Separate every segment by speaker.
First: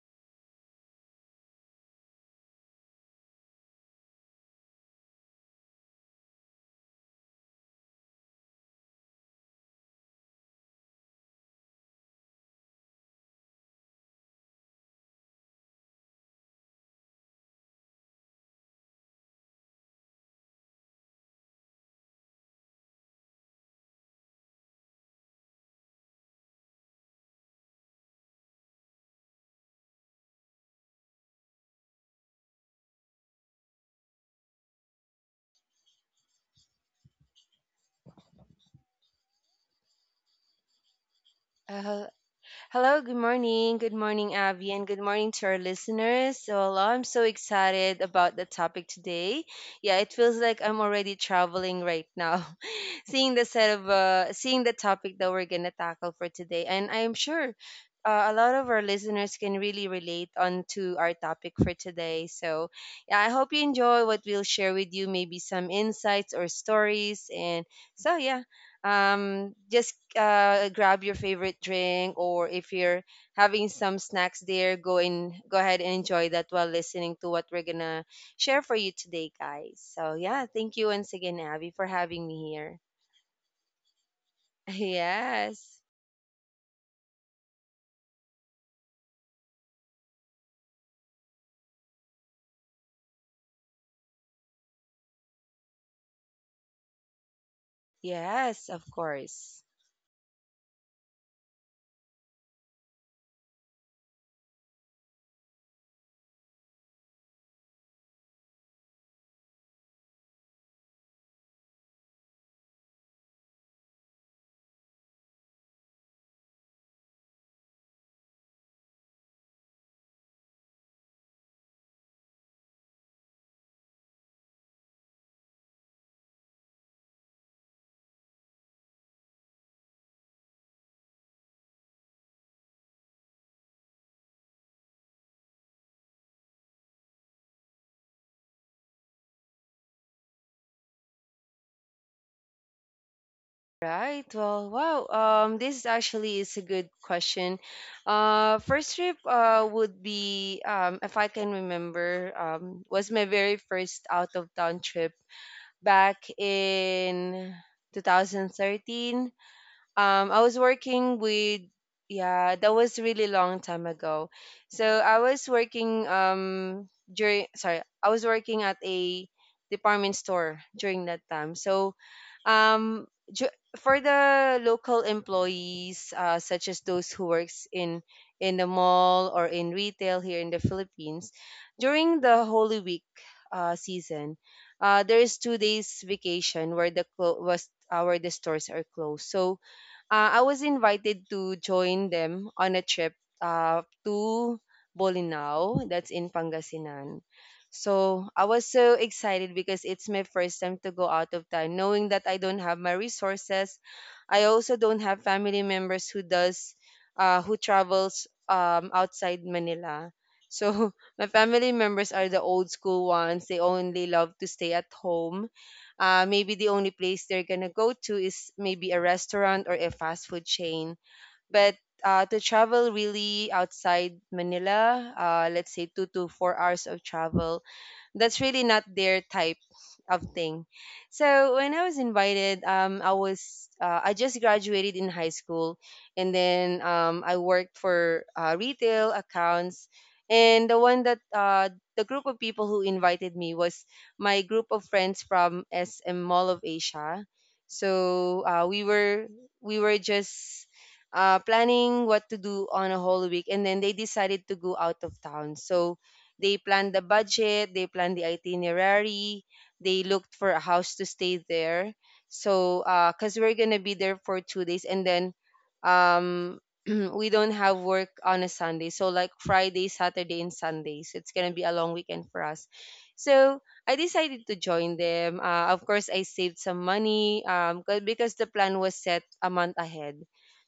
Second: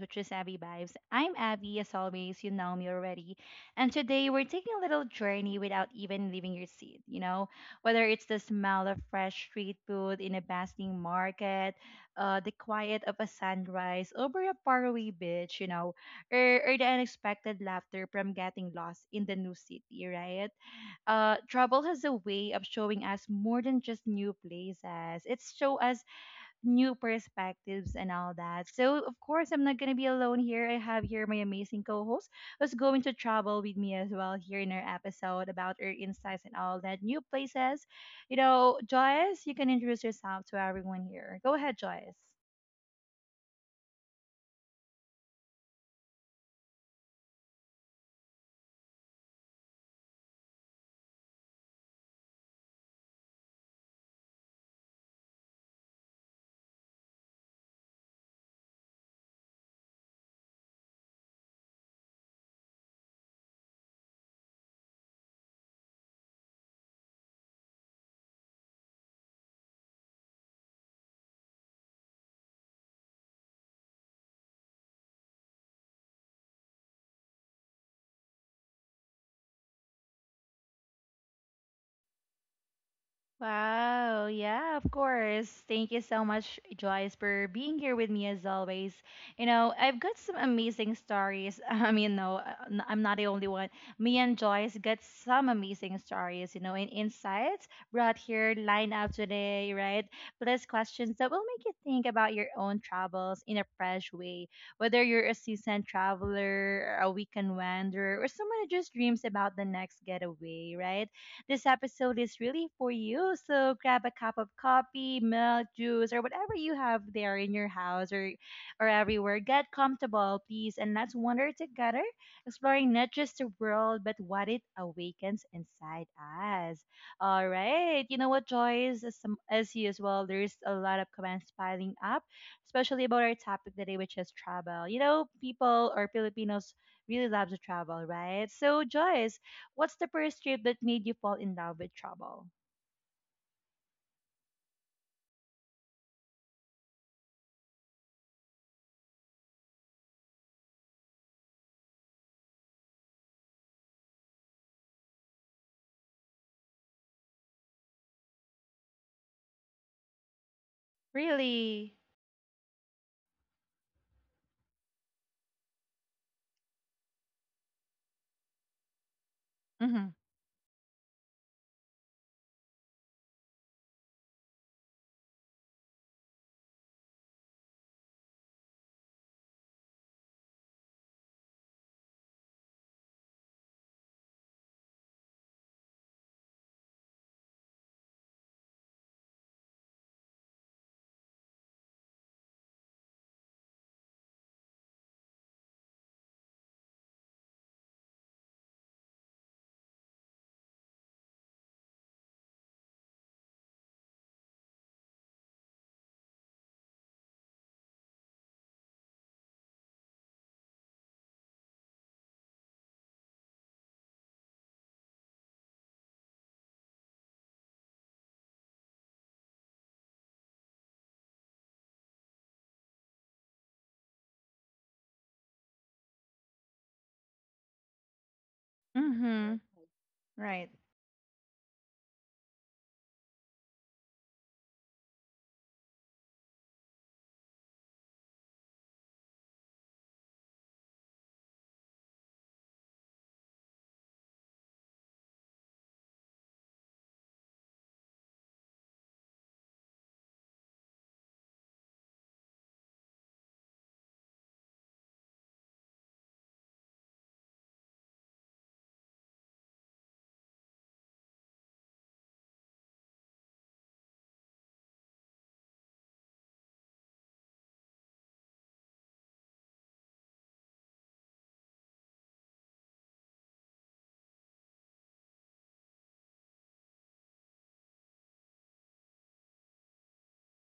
Speaker 1: which is Abby Vibes. I'm Abby, as always. You know me already. And today we're taking a little journey without even leaving your seat. You know, whether it's the smell of fresh street food in a bustling market, the quiet of a sunrise over a faraway beach, you know, or the unexpected laughter from getting lost in the new city, right? Travel has a way of showing us more than just new places. It's show us new perspectives and all that. So, of course, I'm not going to be alone here. I have here my amazing co host who's going to travel with me as well here in our episode about our insights and all that new places. You know, Joyce, you can introduce yourself to everyone here. Go ahead,
Speaker 2: Uh, hel-
Speaker 1: Joyce.
Speaker 2: Hello, good morning. Good morning, Abby, and good morning to our listeners. So, hello, I'm so excited about the topic today. Yeah, it feels like I'm already traveling right now, seeing the set of seeing the topic that we're gonna tackle for today, and I'm sure a lot of our listeners can really relate onto our topic for today. So, yeah, I hope you enjoy what we'll share with you, maybe some insights or stories, and so yeah, just grab your favorite drink, or if you're having some snacks there, go in go ahead and enjoy that while listening to what we're gonna share for you today, guys. So yeah, thank you once again, Abby, for having me here.
Speaker 1: Wow, yeah, of course.
Speaker 2: Yes.
Speaker 1: Thank you so much, Joyce, for being here with me as always. You know, I've got some amazing stories. I mean, no, I'm not the only one. Me and Joyce got some amazing stories, you know, and insights brought here
Speaker 2: Yes, of
Speaker 1: lined up
Speaker 2: course.
Speaker 1: today, right? Plus questions that will make you think about your own travels in a fresh way. Whether you're a seasoned traveler, a weekend wanderer, or someone who just dreams about the next getaway, right? This episode is really for you. So grab a cup of coffee, milk, juice, or whatever you have there in your house or everywhere. Get comfortable, please, and let's wander together, exploring not just the world, but what it awakens inside us. All right. You know what, Joyce? As you as well, there's a lot of comments piling up, especially about our topic today, which is travel. You know, people or Filipinos really love to travel, right? So, Joyce, what's the first trip that made you fall in love with travel?
Speaker 2: Right. Well, wow. This actually is a good question. First trip would be, if I can remember, was my very first out of town trip back in 2013. I was working with,
Speaker 1: Really?
Speaker 2: yeah, that was really long time ago. So I was working, during, sorry, I was working at a
Speaker 1: Mm-hmm.
Speaker 2: department store during that time. So um for the local employees, such as those who works in the mall or in retail here in the Philippines, during the Holy Week season, there is 2 days vacation where the clo- was where the stores are closed. So I was invited to join them on a trip to Bolinao, that's in Pangasinan. So I was so excited because it's my first time to go out of town, knowing that I don't have my resources. I also don't have family members who does who travels outside Manila. So my family members are the old school ones. They only love to stay at home. Maybe the only place they're gonna go to is maybe a restaurant or a fast food chain. But to travel really outside Manila, let's say 2 to 4 hours of travel, that's really not their
Speaker 1: Mm-hmm.
Speaker 2: type of thing.
Speaker 1: Right.
Speaker 2: So when I was invited, I just graduated in high school, and then I worked for retail accounts. And the one that the group of people who invited me was my group of friends from SM Mall of Asia. So we were just planning what to do on a whole week, and then they decided to go out of town. So they planned the budget, they planned the itinerary, they looked for a house to stay there. So, cause we're gonna be there for 2 days, and then, um, we don't have work on a Sunday. So like Friday, Saturday, and Sundays, it's gonna be a long weekend for us. So I decided to join them. Of course, I saved some money because the plan was set a month ahead.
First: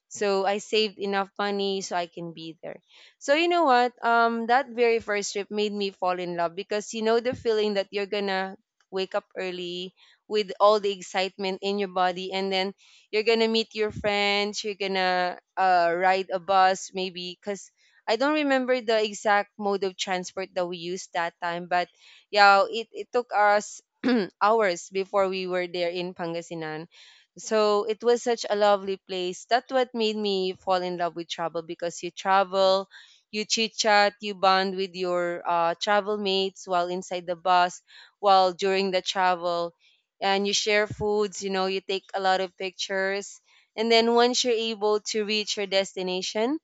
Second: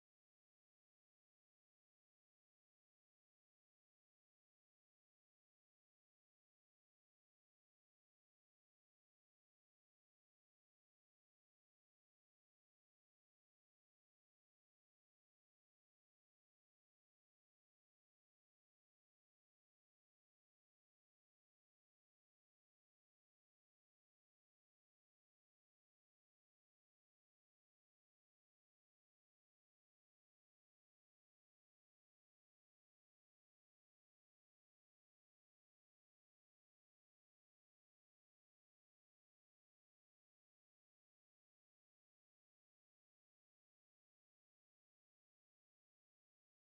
Speaker 2: So I saved enough money so I can be there. So you know what? That very first trip made me fall in love because you know the feeling that you're gonna wake up early with all the excitement in your body, and then you're gonna meet your friends. You're gonna ride a bus maybe because I don't remember the exact mode of transport that we used that time, but yeah, it took us hours before we were there in Pangasinan. So it was such a lovely place. That's what made me fall in love with travel because you chit chat, you bond with your travel mates while inside the bus, while during the travel, and you share foods. You know, you take a lot of pictures, and then once you're able to reach your destination,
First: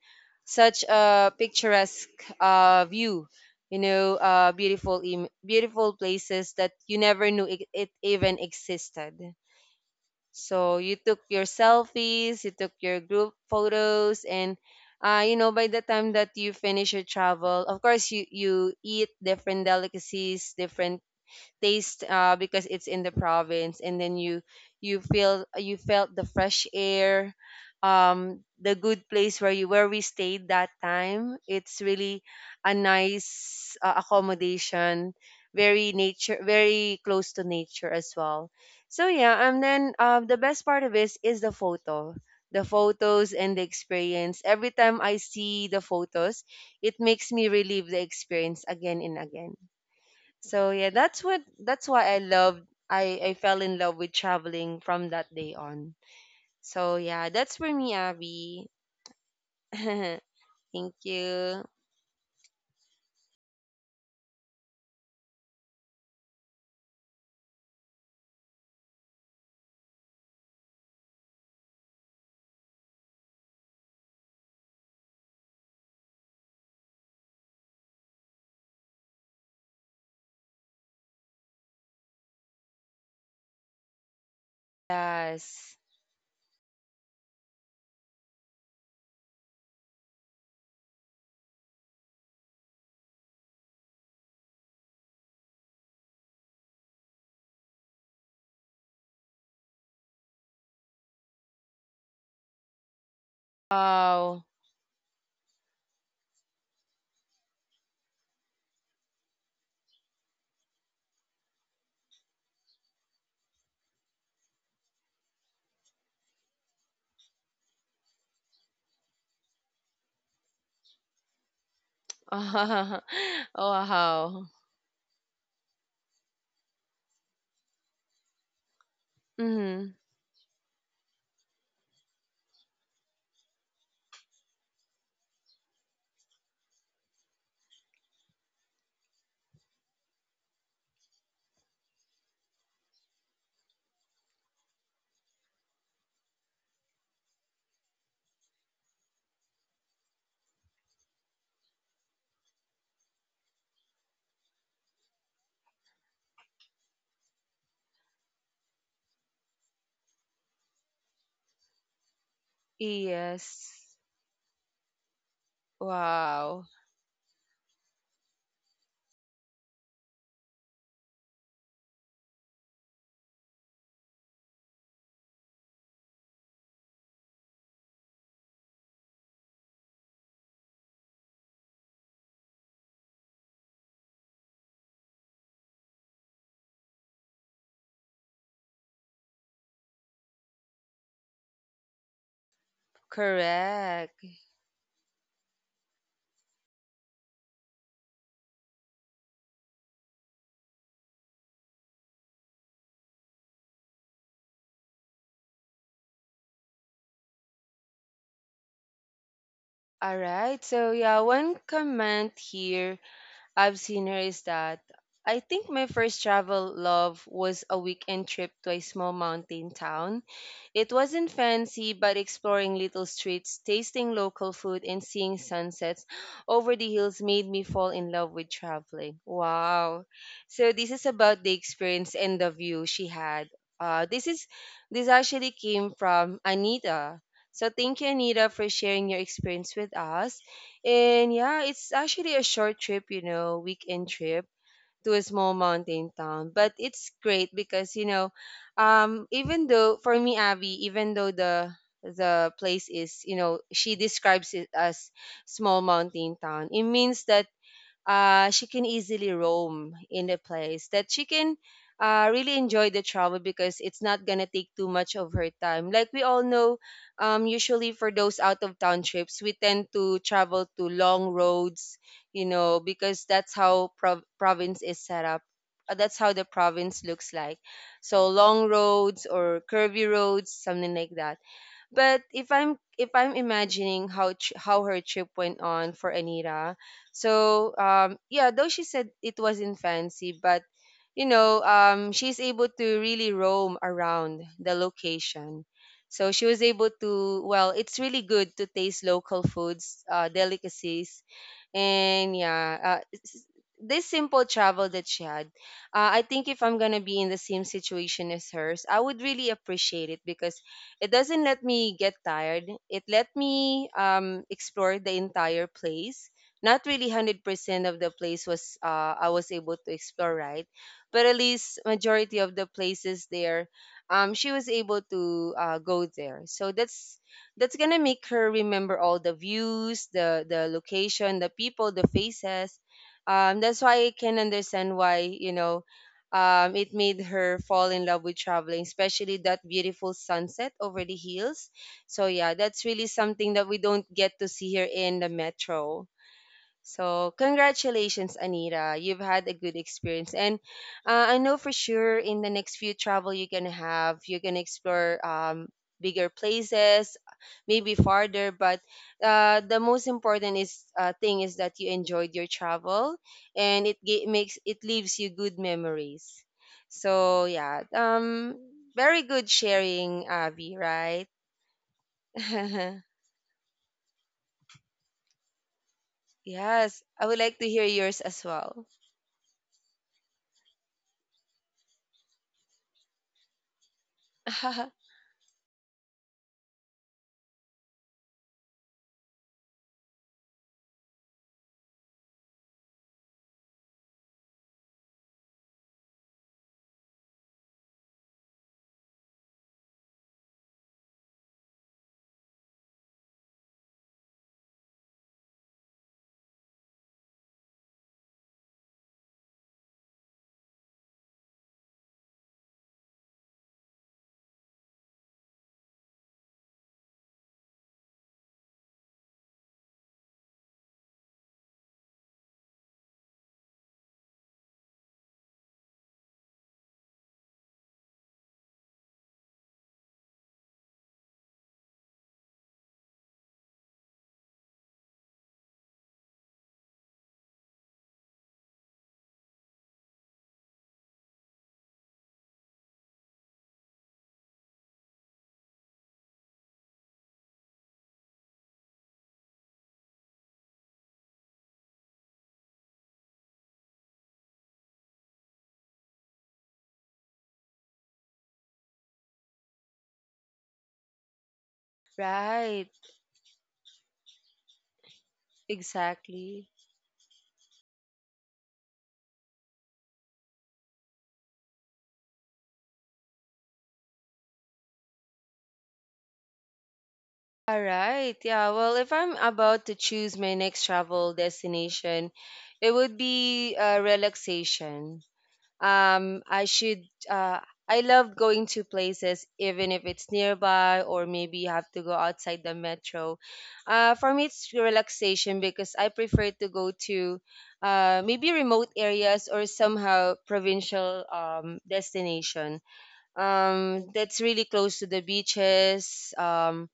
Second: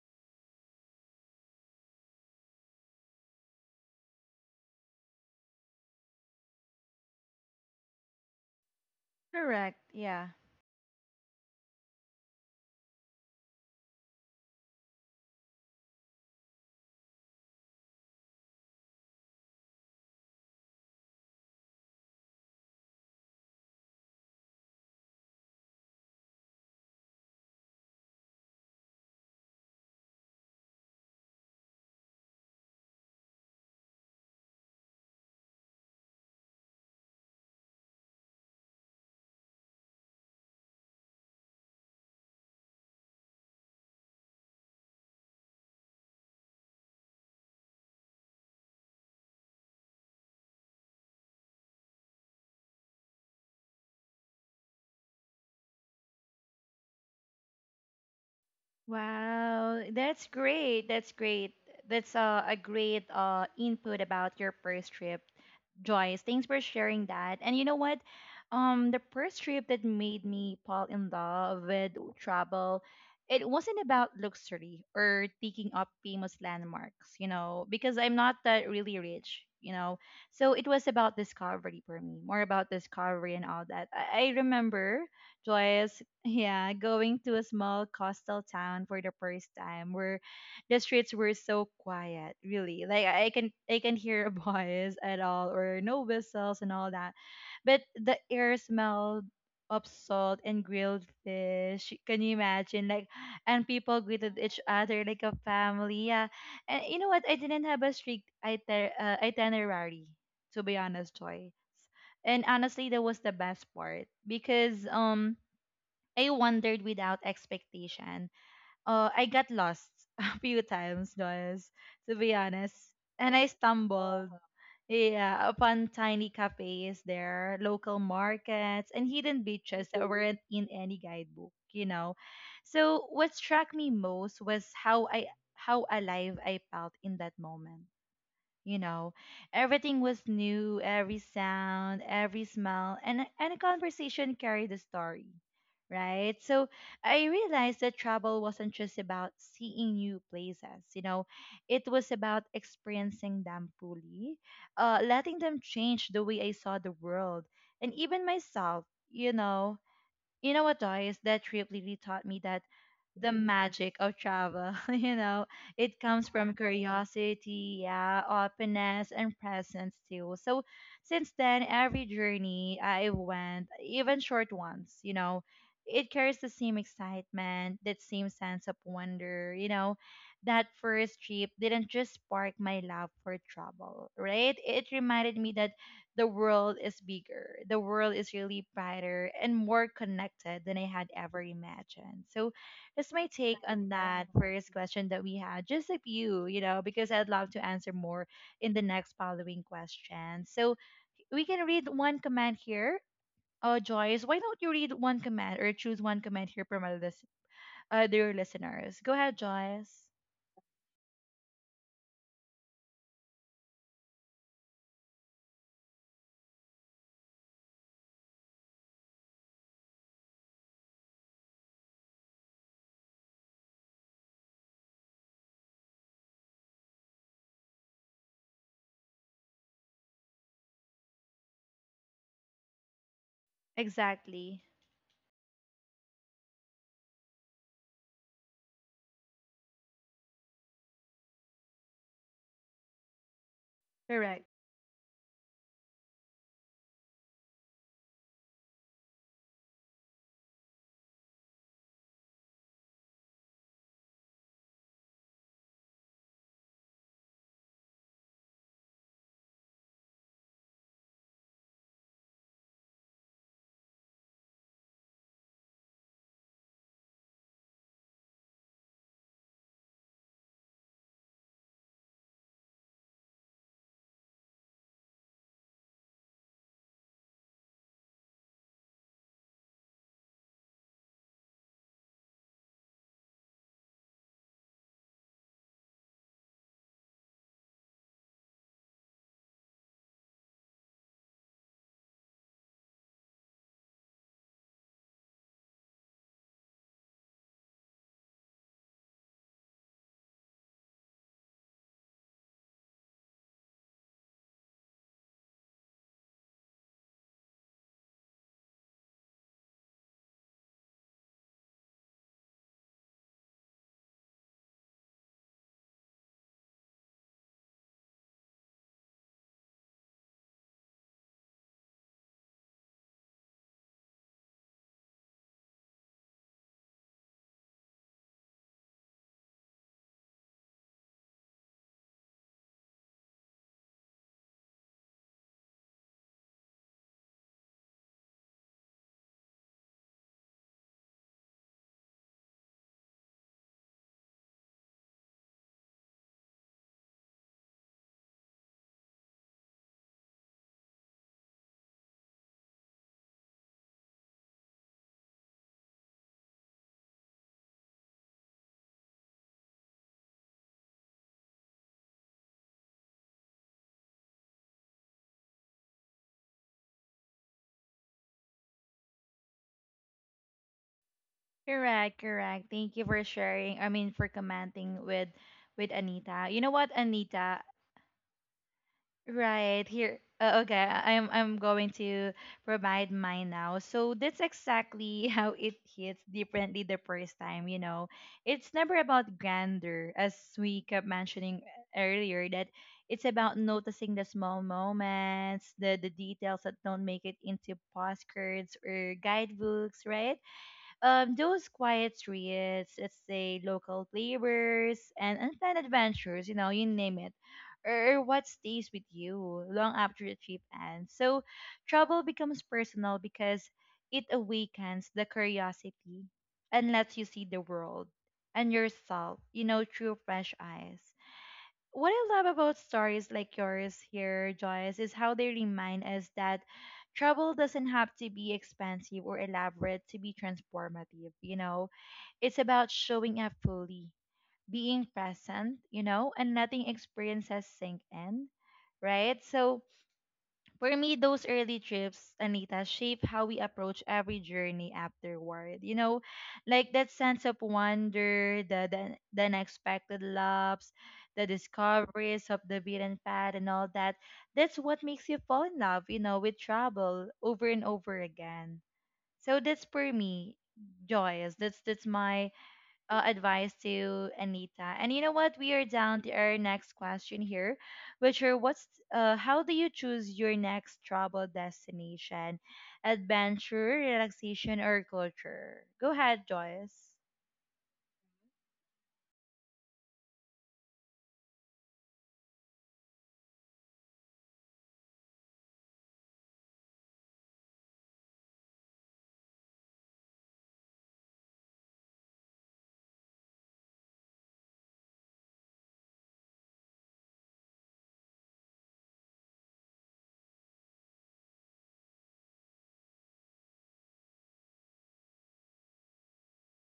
Speaker 2: such a picturesque view. You know, beautiful places that you never knew it, it even existed.
Speaker 1: Correct. Yeah.
Speaker 2: So you took your selfies, you took your group photos, and you know, by the time that you finish your travel, of course you eat different delicacies, different taste, because it's in the province. And then you felt the fresh air, the good place where you where we stayed that time. It's really a nice accommodation, very nature, very close to nature as well. So yeah, and then the best part of this is the photos and the experience. Every time I see the photos, it makes me relive the experience again and again. So yeah, that's why I fell in love with traveling from that day on. So yeah, that's for me, Abby.
Speaker 1: Wow, that's great.
Speaker 2: Thank
Speaker 1: That's great.
Speaker 2: you.
Speaker 1: That's a great input about your first trip, Joyce. Thanks for sharing that. And you know what? The first trip that made me fall in love with travel, it wasn't about luxury or taking up famous landmarks, you know, because I'm not that really rich, you know. So it was about discovery for me, more about discovery and all that. I remember,
Speaker 2: Yes.
Speaker 1: Joyce, yeah, going to a small coastal town for the first time where the streets were so quiet, really. Like I can hear a voice at all or no whistles and all that. But the air smelled of salt and grilled fish. Can you imagine? Like and people greeted
Speaker 2: Wow.
Speaker 1: each other like a family. Yeah. And you know what? I didn't have a strict itinerary, to be honest, Joy. And honestly, that was the best part because I wandered without expectation. I got lost a few times, guys, to be honest. And I
Speaker 2: Wow.
Speaker 1: stumbled, yeah, upon tiny cafes there, local markets, and hidden beaches
Speaker 2: Mm-hmm.
Speaker 1: that weren't in any guidebook, you know. So what struck me most was how alive I felt in that moment, you know, everything was new, every sound, every smell, and a conversation carried a story, right? So I realized that travel wasn't just about seeing new places, you know, it was about experiencing them fully, letting them change the way I saw the world and even myself, you know. You know what, Joyce, that trip really taught me that the
Speaker 2: Yes.
Speaker 1: magic of travel, you know, it comes from
Speaker 2: Wow.
Speaker 1: curiosity, yeah, openness, and presence too. So since then, every journey I went, even short ones, you know, it carries the same excitement, that same sense of wonder, you know. That first trip didn't just spark my love for travel, right? It reminded me that the world is bigger, the world is really brighter and more connected than I had ever imagined. So, that's my take on
Speaker 2: Correct.
Speaker 1: that first question that we had. Just a few, you know, because I'd love to answer more in the next following question. So we can read one comment here. Oh, Joyce, why don't you read one comment or choose one comment here from our dear listeners? Go ahead, Joyce.
Speaker 2: All right. So yeah, one comment here I've seen her is that I think my first travel love was a weekend trip to a small mountain town. It wasn't fancy, but exploring little streets, tasting local food, and seeing sunsets over the hills made me fall in love with traveling. Wow. So, this is about the experience and the view she had. Uh, this is
Speaker 1: Exactly.
Speaker 2: this actually came from Anita. So thank you, Anita, for sharing your experience with us. And yeah, it's actually a short trip, you know, weekend
Speaker 1: Correct.
Speaker 2: trip to a small mountain town. But it's great because, you know, even though for me, Abby, even though the place is, you know, she describes it as small mountain town, it means that she can easily roam in a place that she can really enjoy the travel because it's not gonna take too much of her time. Like we all know, usually for those out of town trips, we tend to travel to long roads, you know, because that's how province is set up. That's how the province looks like. So long roads or curvy roads, something like that. But if I'm imagining how her trip went on for Anira, so yeah, though she said it wasn't fancy, but you know, she's able to really roam around the location. So she was able to, well, it's really good to taste local foods, delicacies, and yeah, this simple travel that she had, I think if I'm gonna be in the same situation as hers, I would really appreciate it because it doesn't let me get tired. It let me explore the entire place. Not really 100% of the place was I was able to explore, right? But at least majority of the places there, she was able to go there. So that's gonna make her remember all the views, the location, the people, the faces. That's why I can understand why, you know, it made her fall in love with traveling, especially that beautiful sunset over the hills. So yeah, that's really something that we don't get to see here in the metro. So, congratulations, Anita. You've had a good experience. And I know for sure in the next few travel you're going to have, you're going to explore bigger places, maybe farther. But the most important is thing is that you enjoyed your travel, and makes it leaves you good memories. So, yeah. Very good sharing, Avi, right?
Speaker 1: Correct. Correct. Thank you for sharing. I mean, for commenting with Anita. You know what,
Speaker 2: Yes. I would like
Speaker 1: Anita?
Speaker 2: to hear yours as well.
Speaker 1: Right here. Okay, I'm going to provide mine now. So that's exactly how it hits differently the first time. You know, it's never about grandeur, as we kept mentioning earlier. That it's about noticing the small moments, the details that don't make it into postcards or guidebooks, right? Those quiet streets, let's say local flavors and unplanned adventures, you know, you name it, or what stays with you long after the trip ends. So travel becomes personal because it awakens the curiosity and lets you see the world and yourself, you know, through fresh eyes. What I love about stories like yours here, Joyce, is how they remind us that travel doesn't have to be expensive or elaborate to be transformative. You know, it's about showing up fully, being present, you know, and letting experiences sink in, right? So, for me, those early trips, Anita, shape how we approach every journey afterward. You know, like that sense of wonder, the unexpected loves, the discoveries of the beaten path and all that. That's what makes you fall in love, you know, with travel over and over again. So that's for me, Joyce. That's my
Speaker 2: Right.
Speaker 1: advice to Anita. And you know what? We are down to our
Speaker 2: Exactly.
Speaker 1: next question here, which are what's how do you choose your next travel destination? Adventure, relaxation, or culture? Go ahead, Joyce.
Speaker 2: All right. Yeah. Well, if I'm about to choose my next travel destination, it would be relaxation. I should. Uh, I love going to places, even if it's nearby or maybe you have to go outside the metro. For me, it's relaxation because I prefer to go to maybe remote areas or somehow provincial destination that's really close to the beaches.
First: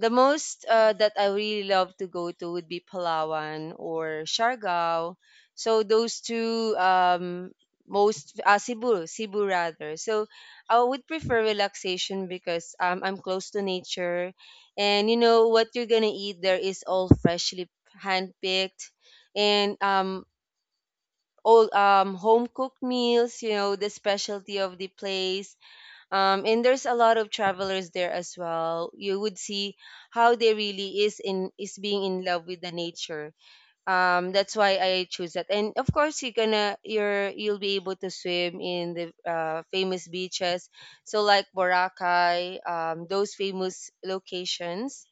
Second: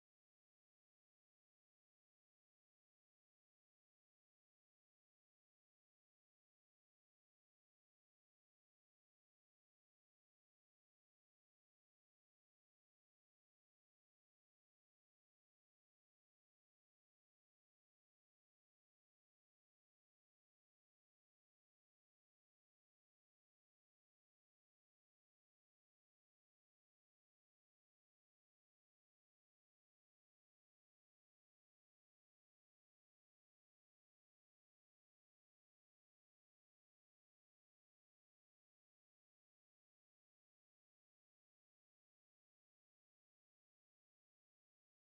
Speaker 2: The most that I really love to go to would be Palawan or Siargao. So those two, most Cebu, Cebu rather. So I would prefer relaxation because I'm close to nature, and you know what you're gonna eat there is all freshly handpicked, and all home cooked meals. You know the specialty of the place, and there's a lot of travelers there as well. You would see how they really is being in love with the nature. That's why I choose that. And of course, you're you'll be able to swim in the famous beaches, so like Boracay, those famous locations.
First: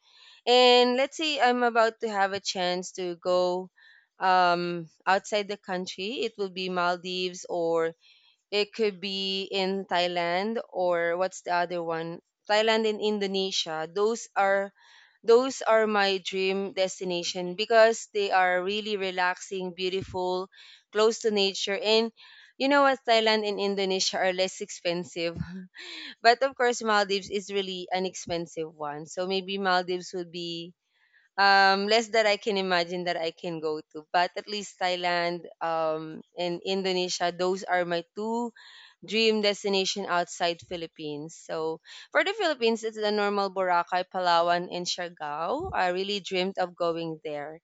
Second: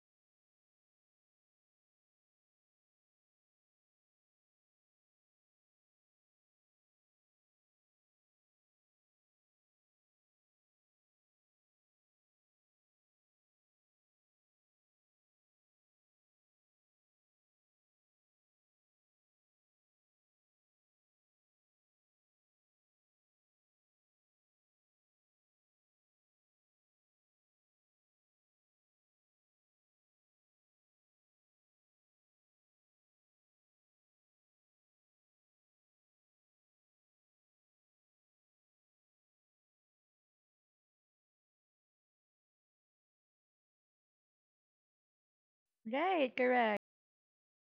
Speaker 2: And let's say I'm about to have a chance to go outside the country, it will be Maldives, or it could be in Thailand, or what's the other one? Thailand and Indonesia. Those are my dream destination because they are really relaxing, beautiful, close to nature, and you know what, Thailand and Indonesia are less expensive. But of course Maldives is really an expensive one. So maybe Maldives would be less that I can imagine that I can go to. But at least Thailand and Indonesia, those are my two dream destination outside Philippines. So for the Philippines, it's the normal Boracay, Palawan, and Siargao. I really
Speaker 1: Right,
Speaker 2: dreamed of
Speaker 1: correct.
Speaker 2: going there.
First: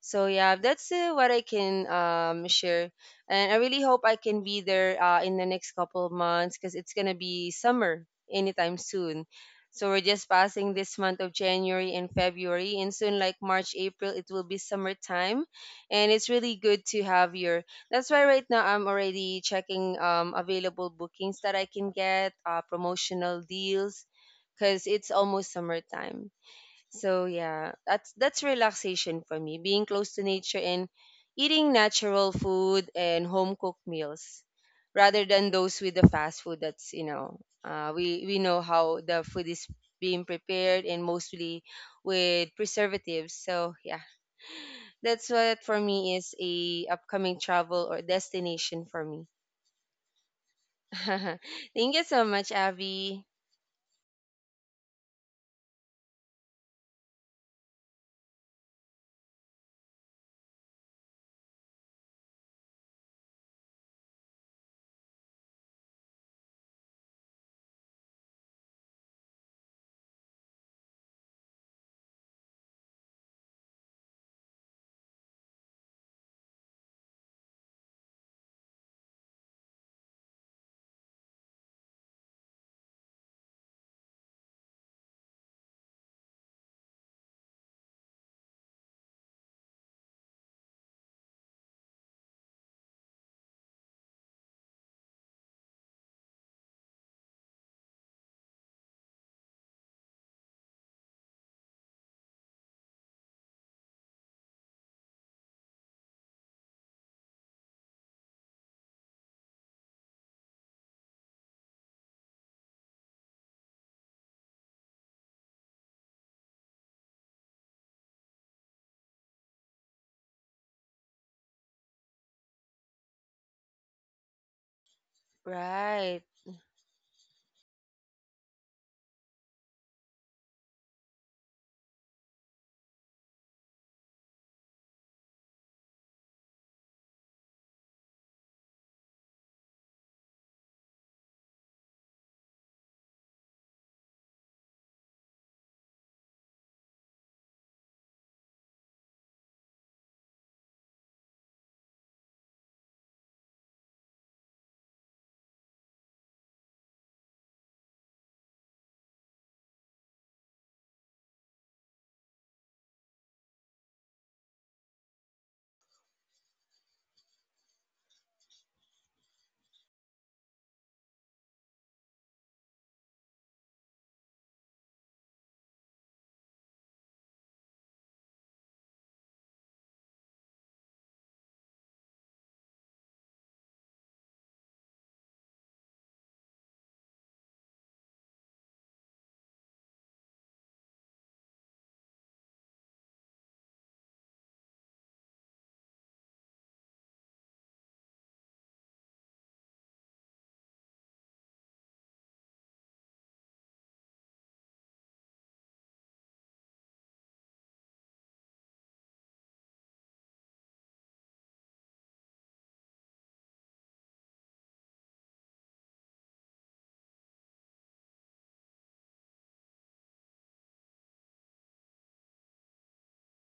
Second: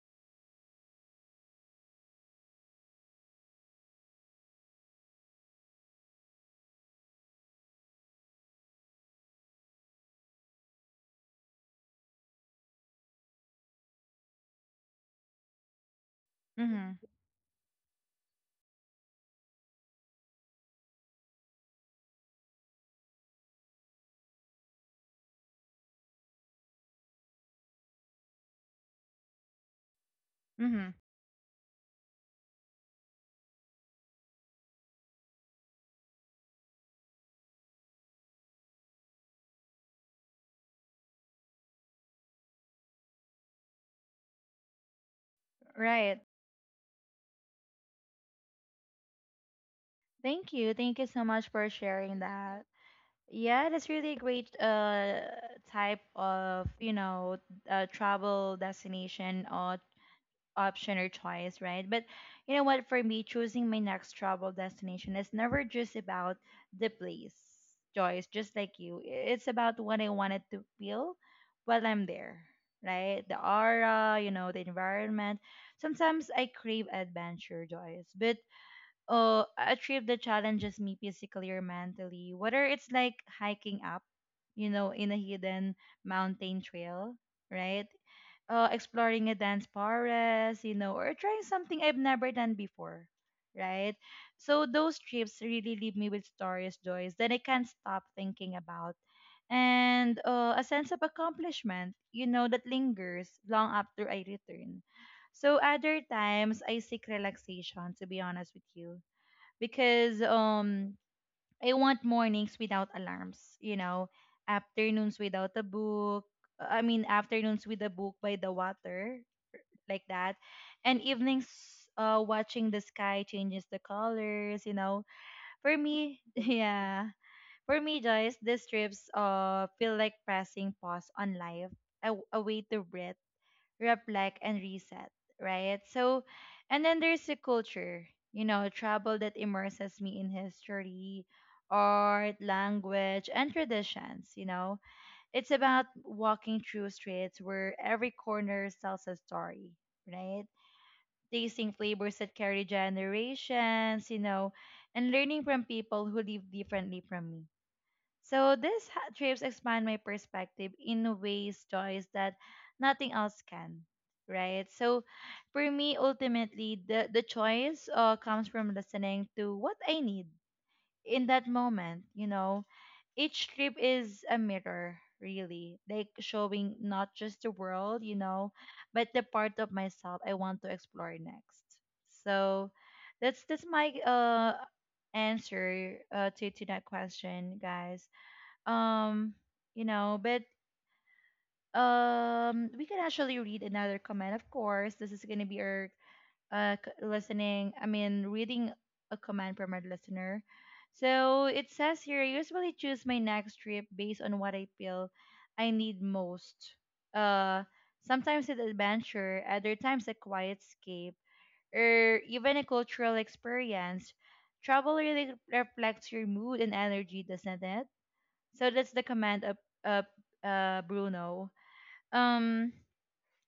Speaker 2: So yeah, that's what I can share, and I really hope I can be there in the next couple of months because it's gonna be summer anytime soon. So we're just passing this month of January and February, and soon like March, April, it will be summertime, and it's really good
Speaker 1: Mm-hmm.
Speaker 2: to have your that's why right now I'm already checking available bookings that I can get, promotional deals, because it's almost summertime. So yeah, that's relaxation for me, being close to nature and
Speaker 1: Mm-hmm.
Speaker 2: eating natural food and home cooked meals, rather than those with the fast food. That's we know how the food is being prepared and mostly with preservatives. So yeah, that's what for me
Speaker 1: Right.
Speaker 2: is a upcoming travel or destination for me.
Speaker 1: Thank you. Thank you so much for
Speaker 2: Thank you
Speaker 1: sharing
Speaker 2: so much,
Speaker 1: that.
Speaker 2: Abby.
Speaker 1: Yeah, that's really a great type of, you know, travel destination or option or choice, right? But you know what? For me, choosing my next travel destination is never just about the place, Joyce, just like you. It's about what I wanted to feel while I'm there, right? The aura, you know, the environment. Sometimes I crave adventure, Joyce, but a trip that challenges me physically or mentally, whether it's like hiking up, you know, in a hidden mountain trail, right? Exploring a dance pares, you know, or trying something I've never done before, right? So those trips really leave me with stories, joys that I can't stop thinking about, and a sense of accomplishment, you know, that lingers long after I return. So other times I seek relaxation, to be honest with you, because I want mornings without alarms, you know, afternoons without a book. I mean afternoons with a book by the water like that. And evenings, watching the sky changes the colors, you know. For me,
Speaker 2: Right,
Speaker 1: yeah, for me, Joyce, these trips feel like pressing pause on life, a way to breathe, reflect, and reset, right? So, and then there's the culture, you know, travel that immerses me in history, art, language, and traditions, you know. It's about walking through streets where every corner tells a story, right? Tasting flavors that carry generations, you know, and learning from people who live differently from me. So these trips expand my perspective in ways, Joyce, that nothing else can. Right. So for me, ultimately, the choice comes from listening to what I need in that moment, you know, each trip is a mirror, really, like showing not just the world, you know, but the part of myself I want to explore next. So that's my answer to that question, guys. um you know, but we can actually read another comment. Of course, this is going to be our listening, I mean, reading a comment from our listener. So it says here, I usually choose my next trip based on what I feel I need most. Uh, Sometimes it's adventure, other times a quiet escape, or even a cultural experience. Travel really reflects your mood and energy, doesn't it? So that's the comment of Bruno. Um,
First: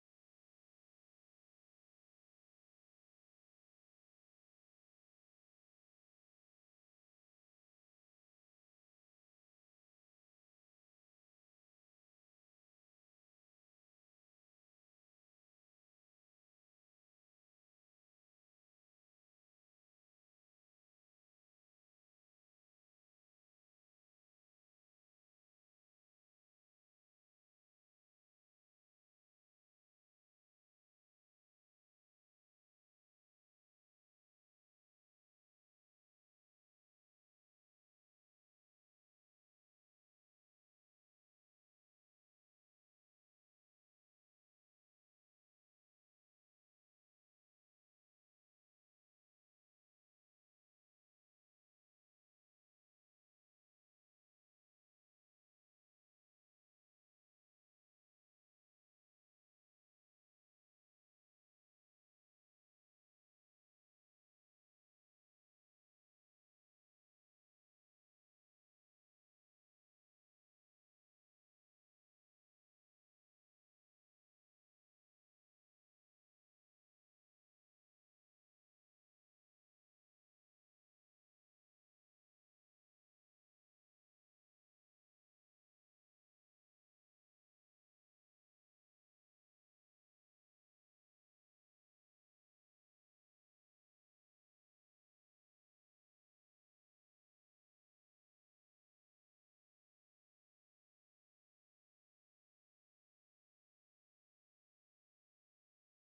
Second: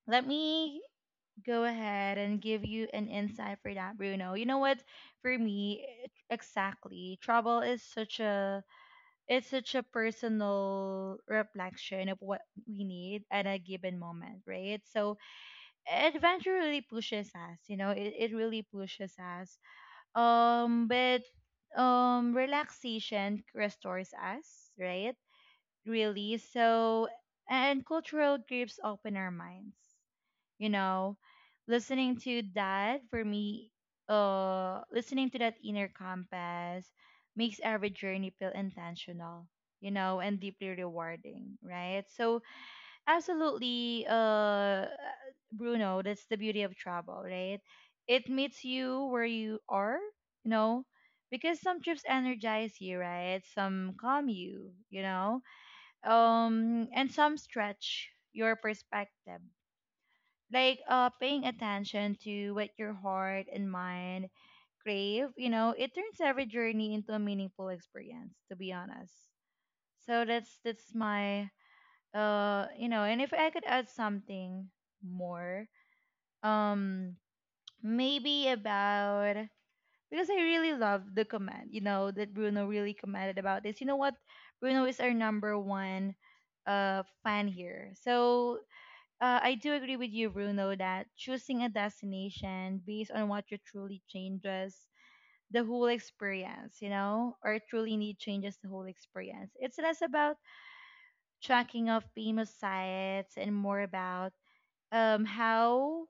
Speaker 1: Let me go ahead and give you an insight for that, Bruno. You know what? For me, exactly. Trouble is such a it's such a personal reflection of what we need at a given moment, right? So adventure really pushes us, you know, it really pushes us. But relaxation restores us, right? Really. And cultural groups open our minds. You know, listening to that for me, listening to that inner compass makes every journey feel intentional, you know, and deeply rewarding, right? So absolutely, Bruno, that's the beauty of travel, right? It meets you where you are, you know, because some trips energize you, right? Some calm you, you know. And some stretch your perspective, like, paying attention to what your heart and mind crave, you know, it turns every journey into a meaningful experience, to be honest. So that's my, you know. And if I could add something more, um maybe about, because I really love the comment, you know, that Bruno really commented about this. You know what? Bruno is our number one fan here. So I do agree with you, Bruno, that choosing a destination based on what you truly changes the whole experience, you know, or truly need changes the whole experience. It's less about tracking off famous sites and more about, how,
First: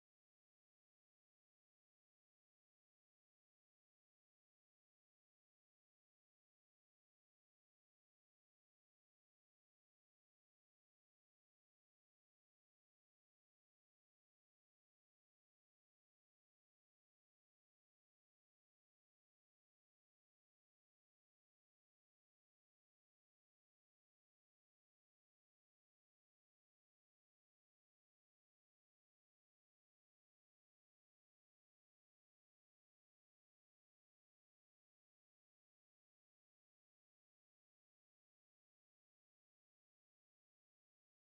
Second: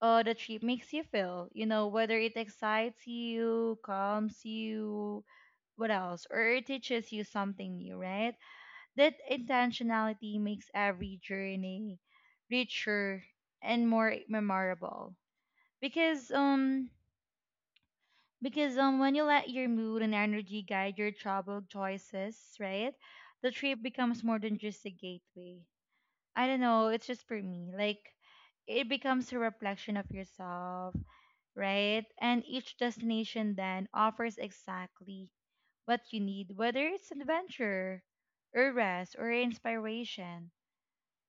Speaker 1: the trip makes you feel, you know, whether it excites you, calms you, what else, or it teaches you something new, right? That intentionality makes every journey richer and more memorable. Because um because when you let your mood and energy guide your travel choices, right? The trip becomes more than just a gateway. I don't know, it's just for me. Like, it becomes a reflection of yourself, right? And each destination then offers exactly what you need, whether it's an adventure, or rest, or inspiration.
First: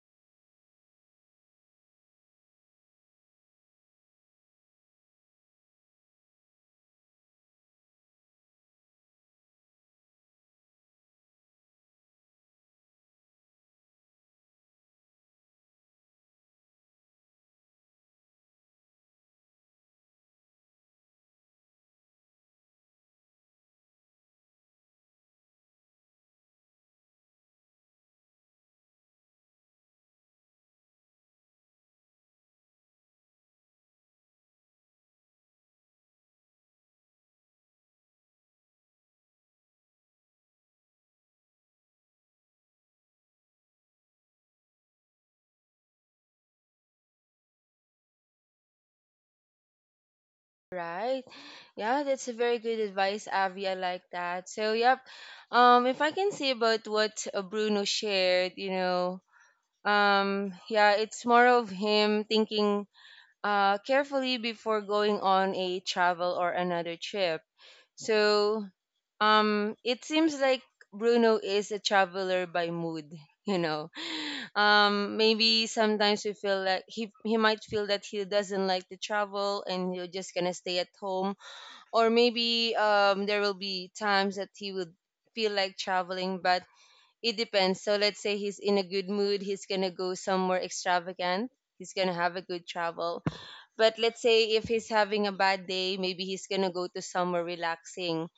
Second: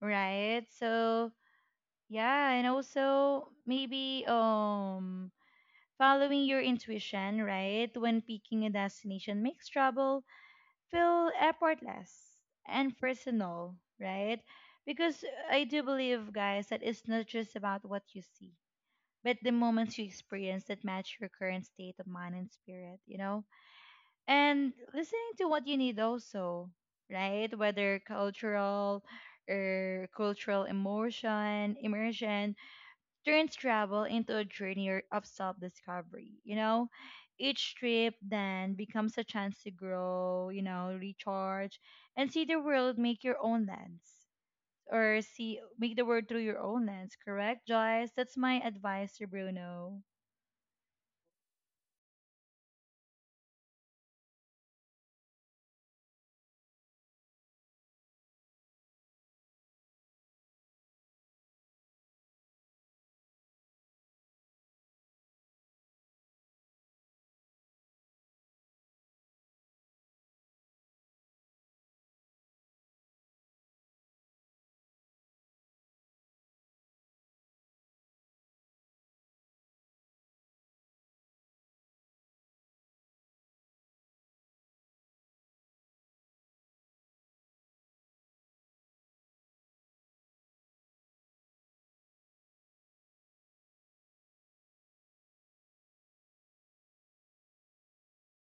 Speaker 1: Right. So, yeah, and also maybe following your intuition, right? When picking a destination makes travel feel effortless and personal, right? Because I do believe, guys, that it's not just about what you see, but the moments you experience that match your current state of mind and spirit, you know? And listening to what you need also, right? Whether cultural or cultural emotion immersion turns travel into a journey of self-discovery, you know. Each trip then becomes a chance to grow, you know, recharge, and see the world make the world through your own lens. Correct, Joyce? That's my advice to Bruno.
Speaker 2: right. Yeah, that's a very good advice, Avi. I like that. So, yep. If I can say about what Bruno shared, you know, yeah, it's more of him thinking carefully before going on a travel or another trip. So it seems like Bruno is a traveler by mood. You know, maybe sometimes we feel like he might feel that he doesn't like to travel and you're just gonna stay at home, or maybe there will be times that he would feel like traveling, but it depends. So let's say he's in a good mood, he's gonna go somewhere extravagant, he's gonna have a good travel, but let's say if he's having a bad day, maybe he's gonna go to somewhere relaxing,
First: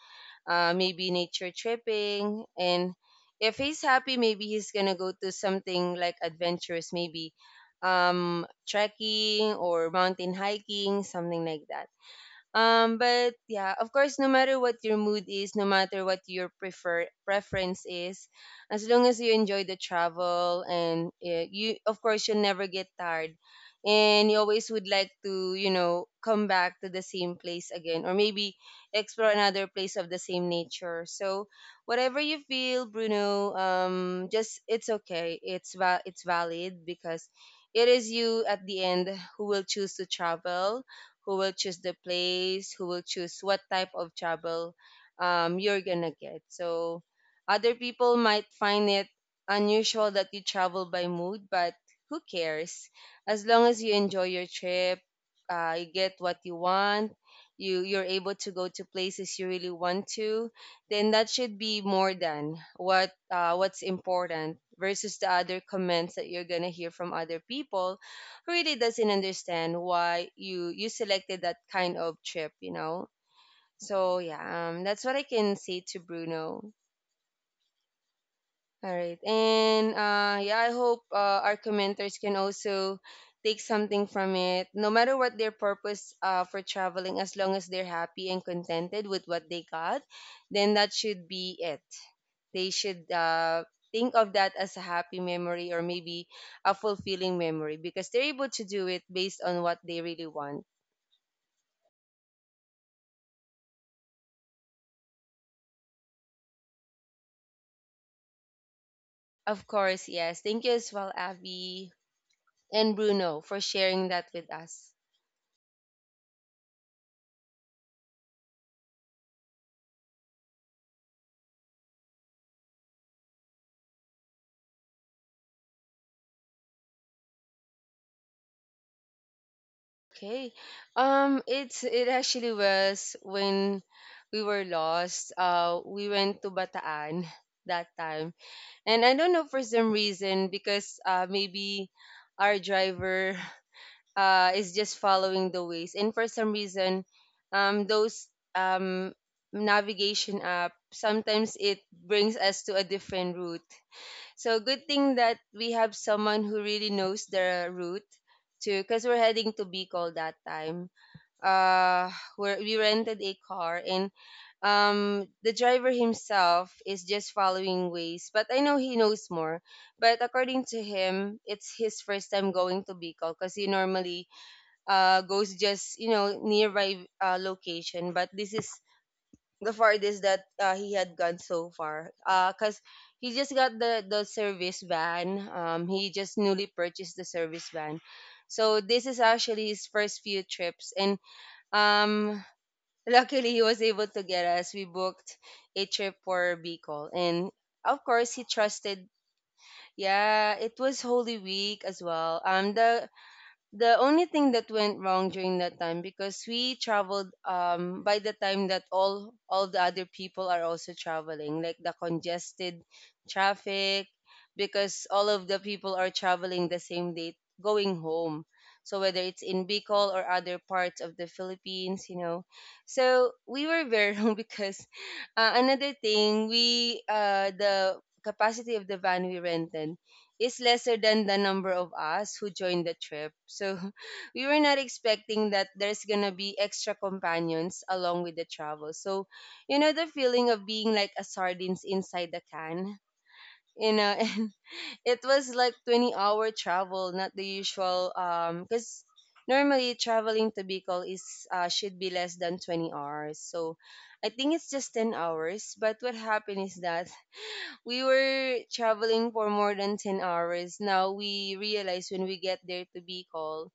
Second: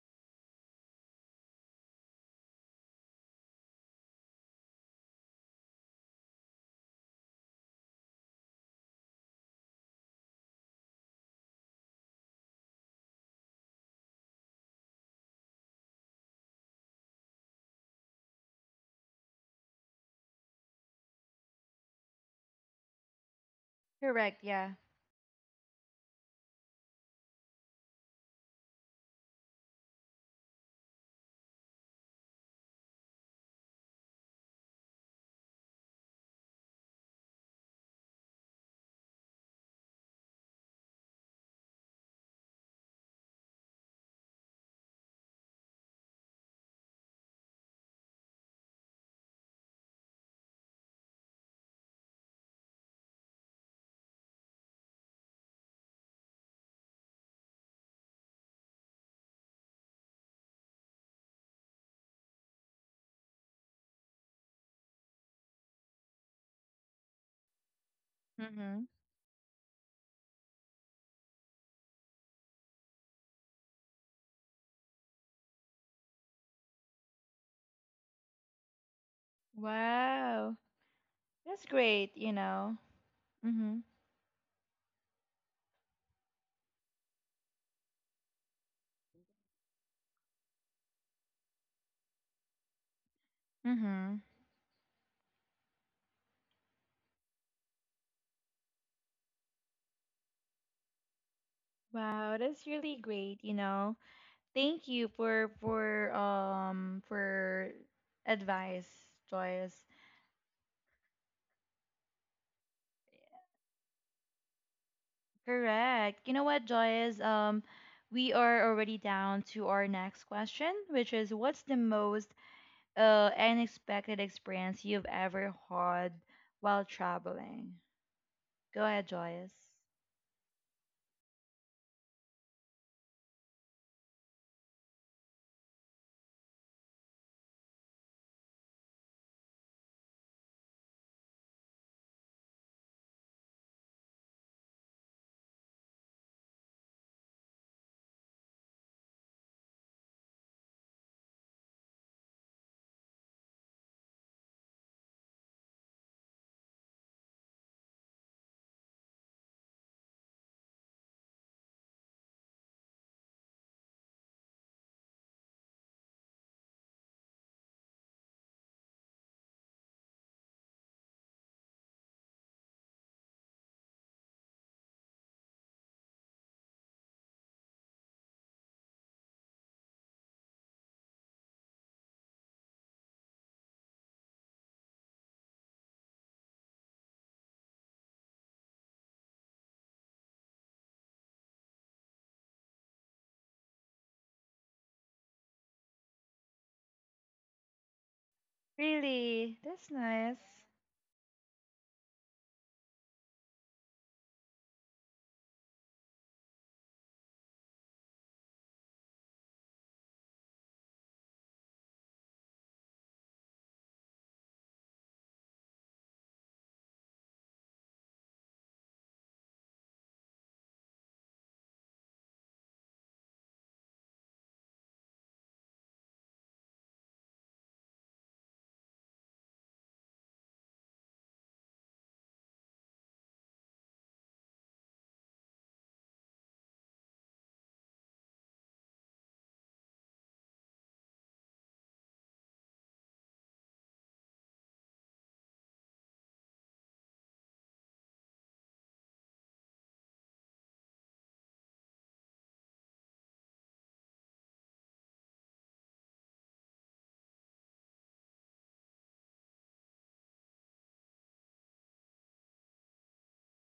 Speaker 2: maybe nature tripping. And if he's happy, maybe he's gonna go to something like adventurous, maybe trekking or mountain hiking, something like that. But yeah, of course, no matter what your mood is, no matter what your preference is, as long as you enjoy the travel and you, of course, you'll never get tired, and
Speaker 1: Correct,
Speaker 2: you
Speaker 1: yeah.
Speaker 2: always would like to, you know, come back to the same place again, or maybe explore another place of the same nature. So, whatever you feel, Bruno, just it's okay. It's valid because it is you at the end who will choose to travel, who will choose the place, who will choose what type of travel you're gonna get. So other people might find it unusual that you travel by mood, but who cares? As long as you enjoy your trip, you get what you want, you're able to go to places you really want to, then that should be more than what what's important versus the other comments that you're gonna hear from other people really
Speaker 1: Mm-hmm.
Speaker 2: doesn't understand why you selected that kind of trip, you know. So yeah, that's what I can say to Bruno. All right, and
Speaker 1: Wow,
Speaker 2: yeah, I hope our
Speaker 1: that's great,
Speaker 2: commenters
Speaker 1: you
Speaker 2: can
Speaker 1: know.
Speaker 2: also take
Speaker 1: Mhm.
Speaker 2: something from it no matter what their purpose for traveling, as long as they're happy and contented with what they got, then that should be it. They should think
Speaker 1: Mhm.
Speaker 2: of that as a happy memory, or maybe a fulfilling memory, because they're able to do it based on what they really want.
Speaker 1: Wow, that's really great, you know. Thank you for advice,
Speaker 2: Of
Speaker 1: Joyce.
Speaker 2: course, yes. Thank you as well, Abby, and Bruno, for sharing that with us.
Speaker 1: Correct. You know what, Joyce? We are already down to our next question, which is, what's the most unexpected experience you've ever had while traveling? Go ahead, Joyce.
Speaker 2: Okay. It's it actually was when we were lost. We went to Bataan that time, and I don't know, for some reason, because maybe our driver is just following the ways, and for some reason, those um navigation app, sometimes it brings us to a different route. So good thing that we have someone who really knows the route to, because we're heading to Bicol that time. Where we rented a car, and the driver himself is just following ways, but I know he knows more. But according to him, it's his first time going to Bicol because he normally goes just, you know, nearby location, but this is the farthest that he had gone so far. 'Cause he just got the service van. He just newly purchased the service van, so this is actually his first few trips. And um, luckily he was able to get us. We booked a trip for Bicol, and of course he trusted.
Speaker 1: Really? That's nice.
Speaker 2: Yeah, it was Holy Week as well. The only thing that went wrong during that time, because we traveled by the time that all the other people are also traveling, like the congested traffic, because all of the people are traveling the same day going home, so whether it's in Bicol or other parts of the Philippines, you know. So we were very wrong because another thing, we the capacity of the van we rented is lesser than the number of us who joined the trip. So we were not expecting that there's gonna be extra companions along with the travel. So you know the feeling of being like a sardines inside the can. You know, and it was like 20-hour travel, not the usual because normally traveling to Bicol is should be less than 20 hours. So I think it's just 10 hours, but what happened is that we were traveling for more than 10 hours. Now we realize when we get there to Bicol,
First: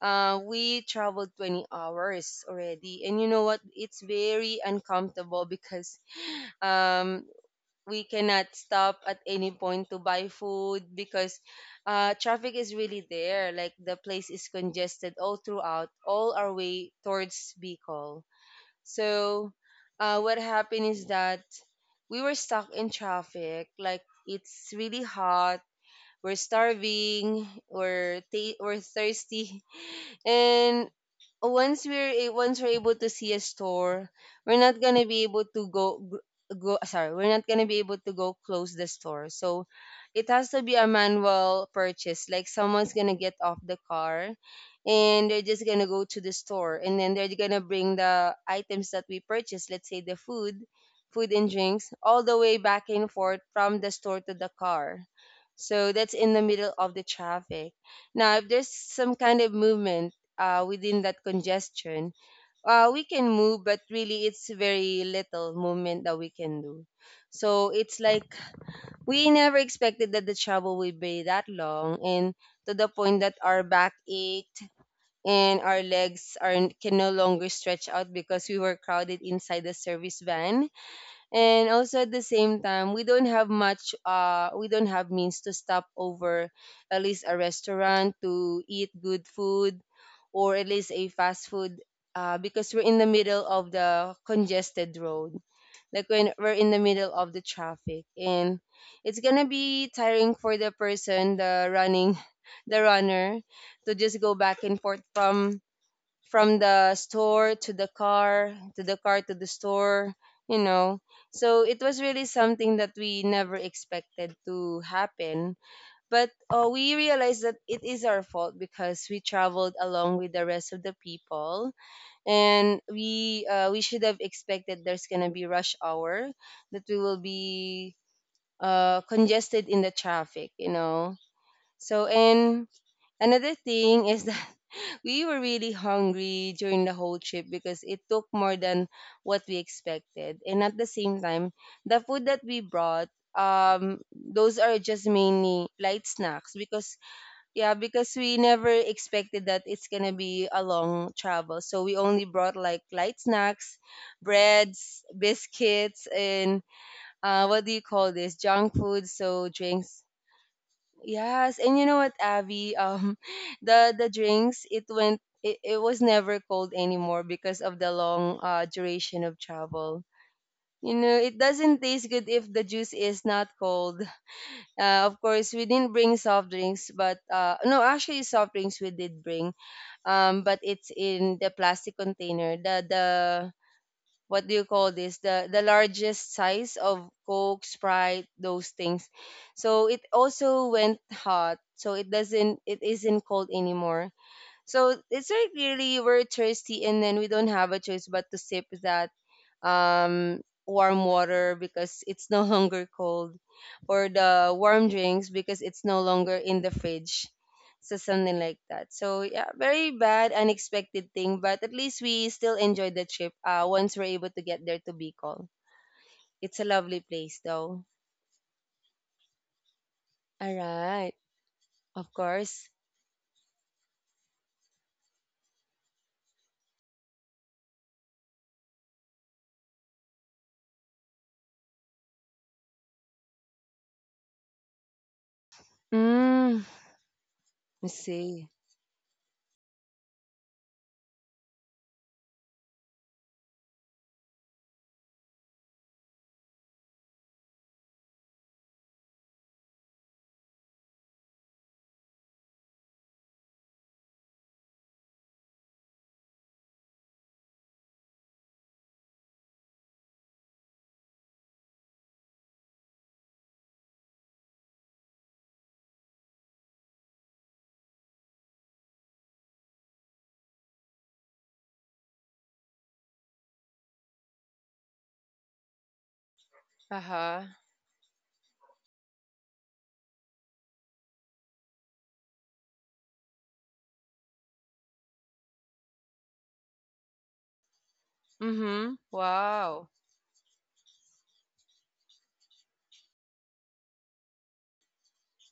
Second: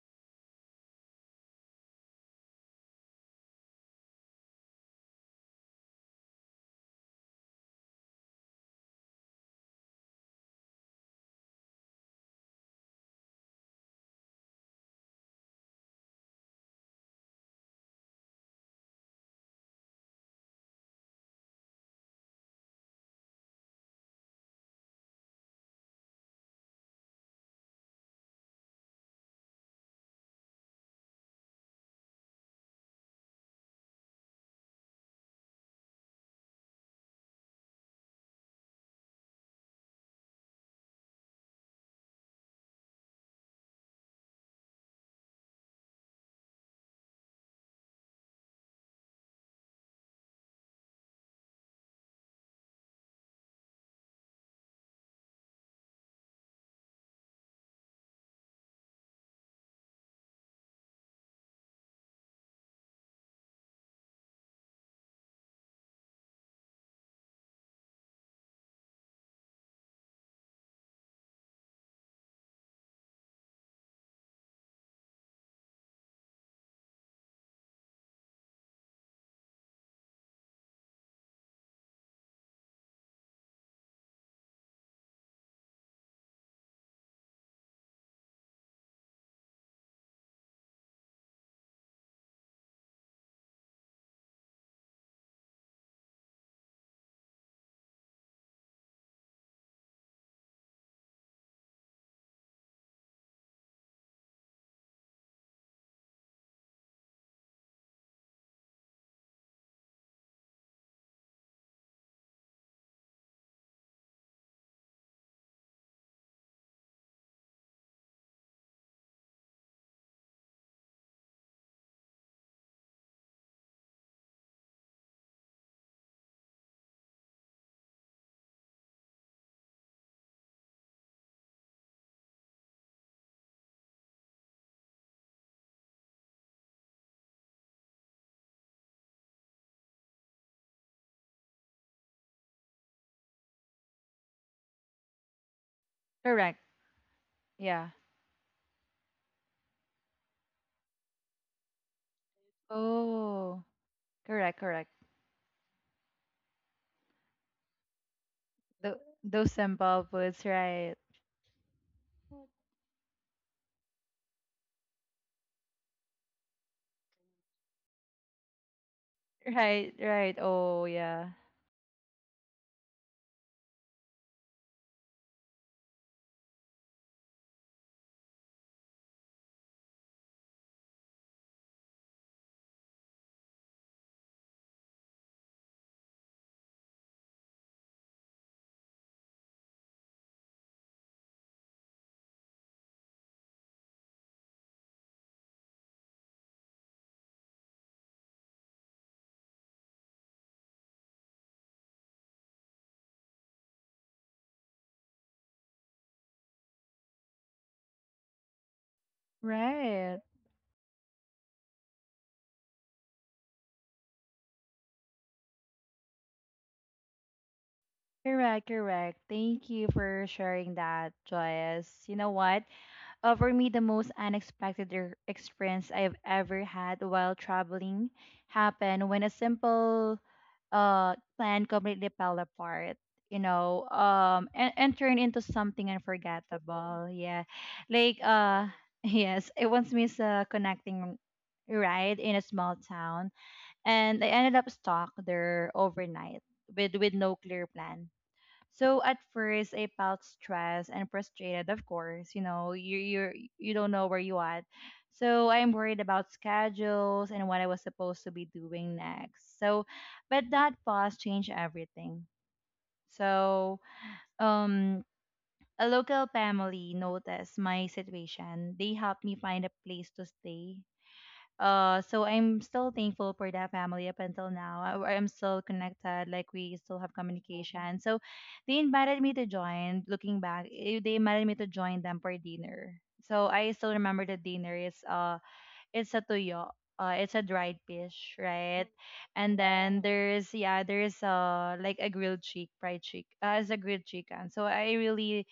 Speaker 2: we traveled 20 hours already. And you know what? It's very uncomfortable because um, we cannot stop at any point to buy food because traffic is really there. Like the place is congested all throughout, all our way towards Bicol. So, what happened is that we were stuck in traffic. Like it's really hot. We're starving. We're thirsty, and once we're able to see a store, we're not gonna be able to go. Sorry, we're not gonna be able to go close the store. So it has to be a manual purchase. Like someone's gonna get off the car, and they're just gonna go to the store, and then they're gonna bring the items that we purchased. Let's say the food, food and drinks, all the way back and forth from the store to the car. So that's in the middle of the traffic. Now, if there's some kind of movement, within that congestion, we can move, but really it's very little movement that we can do. So it's like we never expected that the travel would be that long, and to the point that our back ached and our legs are can no longer stretch out because we were crowded inside the service van, and also at the same time, we don't have much, we don't have means to stop over at least a restaurant to eat good food, or at least a fast food, because we're in the middle of the congested road, like when we're in the middle of the traffic, and it's gonna be tiring for the person, the running the runner, to just go back and forth from the store to the car, to the car to the store, you know. So it was really something that we never expected to happen. But we realized that it is our fault because we traveled along with the rest of the people, and we should have expected there's gonna be rush hour, that we will be congested in the traffic, you know. So, and another thing is that we were really hungry during the whole trip because it took more than what we expected. And at the same time, the food that we brought, those are just mainly light snacks,
Speaker 1: Correct.
Speaker 2: because yeah,
Speaker 1: Yeah.
Speaker 2: because we never expected that it's gonna be a long travel. So we only brought like light
Speaker 1: Oh,
Speaker 2: snacks,
Speaker 1: correct, correct.
Speaker 2: breads, biscuits, and what do you call this? Junk
Speaker 1: Tho-
Speaker 2: food, so
Speaker 1: those
Speaker 2: drinks.
Speaker 1: simple foods, right?
Speaker 2: Yes, and you know what, Abby? The drinks, it went it, it was never cold anymore because of the long duration of
Speaker 1: Right,
Speaker 2: travel.
Speaker 1: right. Oh,
Speaker 2: You know,
Speaker 1: yeah.
Speaker 2: it doesn't taste good if the juice is not cold. Of course, we didn't bring soft drinks, but no, actually, soft drinks we did bring. But it's in the plastic container. The what do you call this, the largest size of Coke, Sprite, those things. So it also went hot, so it isn't cold anymore. So it's very clearly we're thirsty, and then we don't have a choice but to sip that um, warm water because it's no longer cold, or the warm drinks because it's no longer in the fridge. So something like that. So yeah, very
Speaker 1: Right.
Speaker 2: bad, unexpected thing, but at least we still enjoyed the trip. Once we're able to get there to Bicol, it's a lovely place though.
Speaker 1: Correct, correct. Thank you for
Speaker 2: All
Speaker 1: sharing
Speaker 2: right,
Speaker 1: that, Joyce.
Speaker 2: of
Speaker 1: You know what?
Speaker 2: course.
Speaker 1: For me, the most unexpected experience I've ever had while traveling happened when a simple plan completely fell apart, you know, and turned into something
Speaker 2: Mm,
Speaker 1: unforgettable. Yeah.
Speaker 2: let's
Speaker 1: Like,
Speaker 2: see.
Speaker 1: yes, it once missed a connecting ride in a small town, and I ended up stuck there overnight with, no clear plan. So at first, I felt stressed and frustrated. Of course, you know, you you don't know where you at. So I'm worried about schedules and what I was supposed to be doing next. So, but that pause changed everything. So, um, a local family noticed my situation. They helped me find a place to stay. Uh, so I'm still thankful for that family up until now. I'm still connected, like we still
Speaker 2: Uh
Speaker 1: have
Speaker 2: huh.
Speaker 1: communication. So they invited me to join. Looking back, they invited me to join them for dinner. So I still remember, the dinner is it's a tuyo. It's a dried fish,
Speaker 2: Mm
Speaker 1: right?
Speaker 2: hmm.
Speaker 1: And
Speaker 2: Wow.
Speaker 1: then there's, yeah, there's like a grilled cheek, fried cheek. It's a grilled chicken. So I really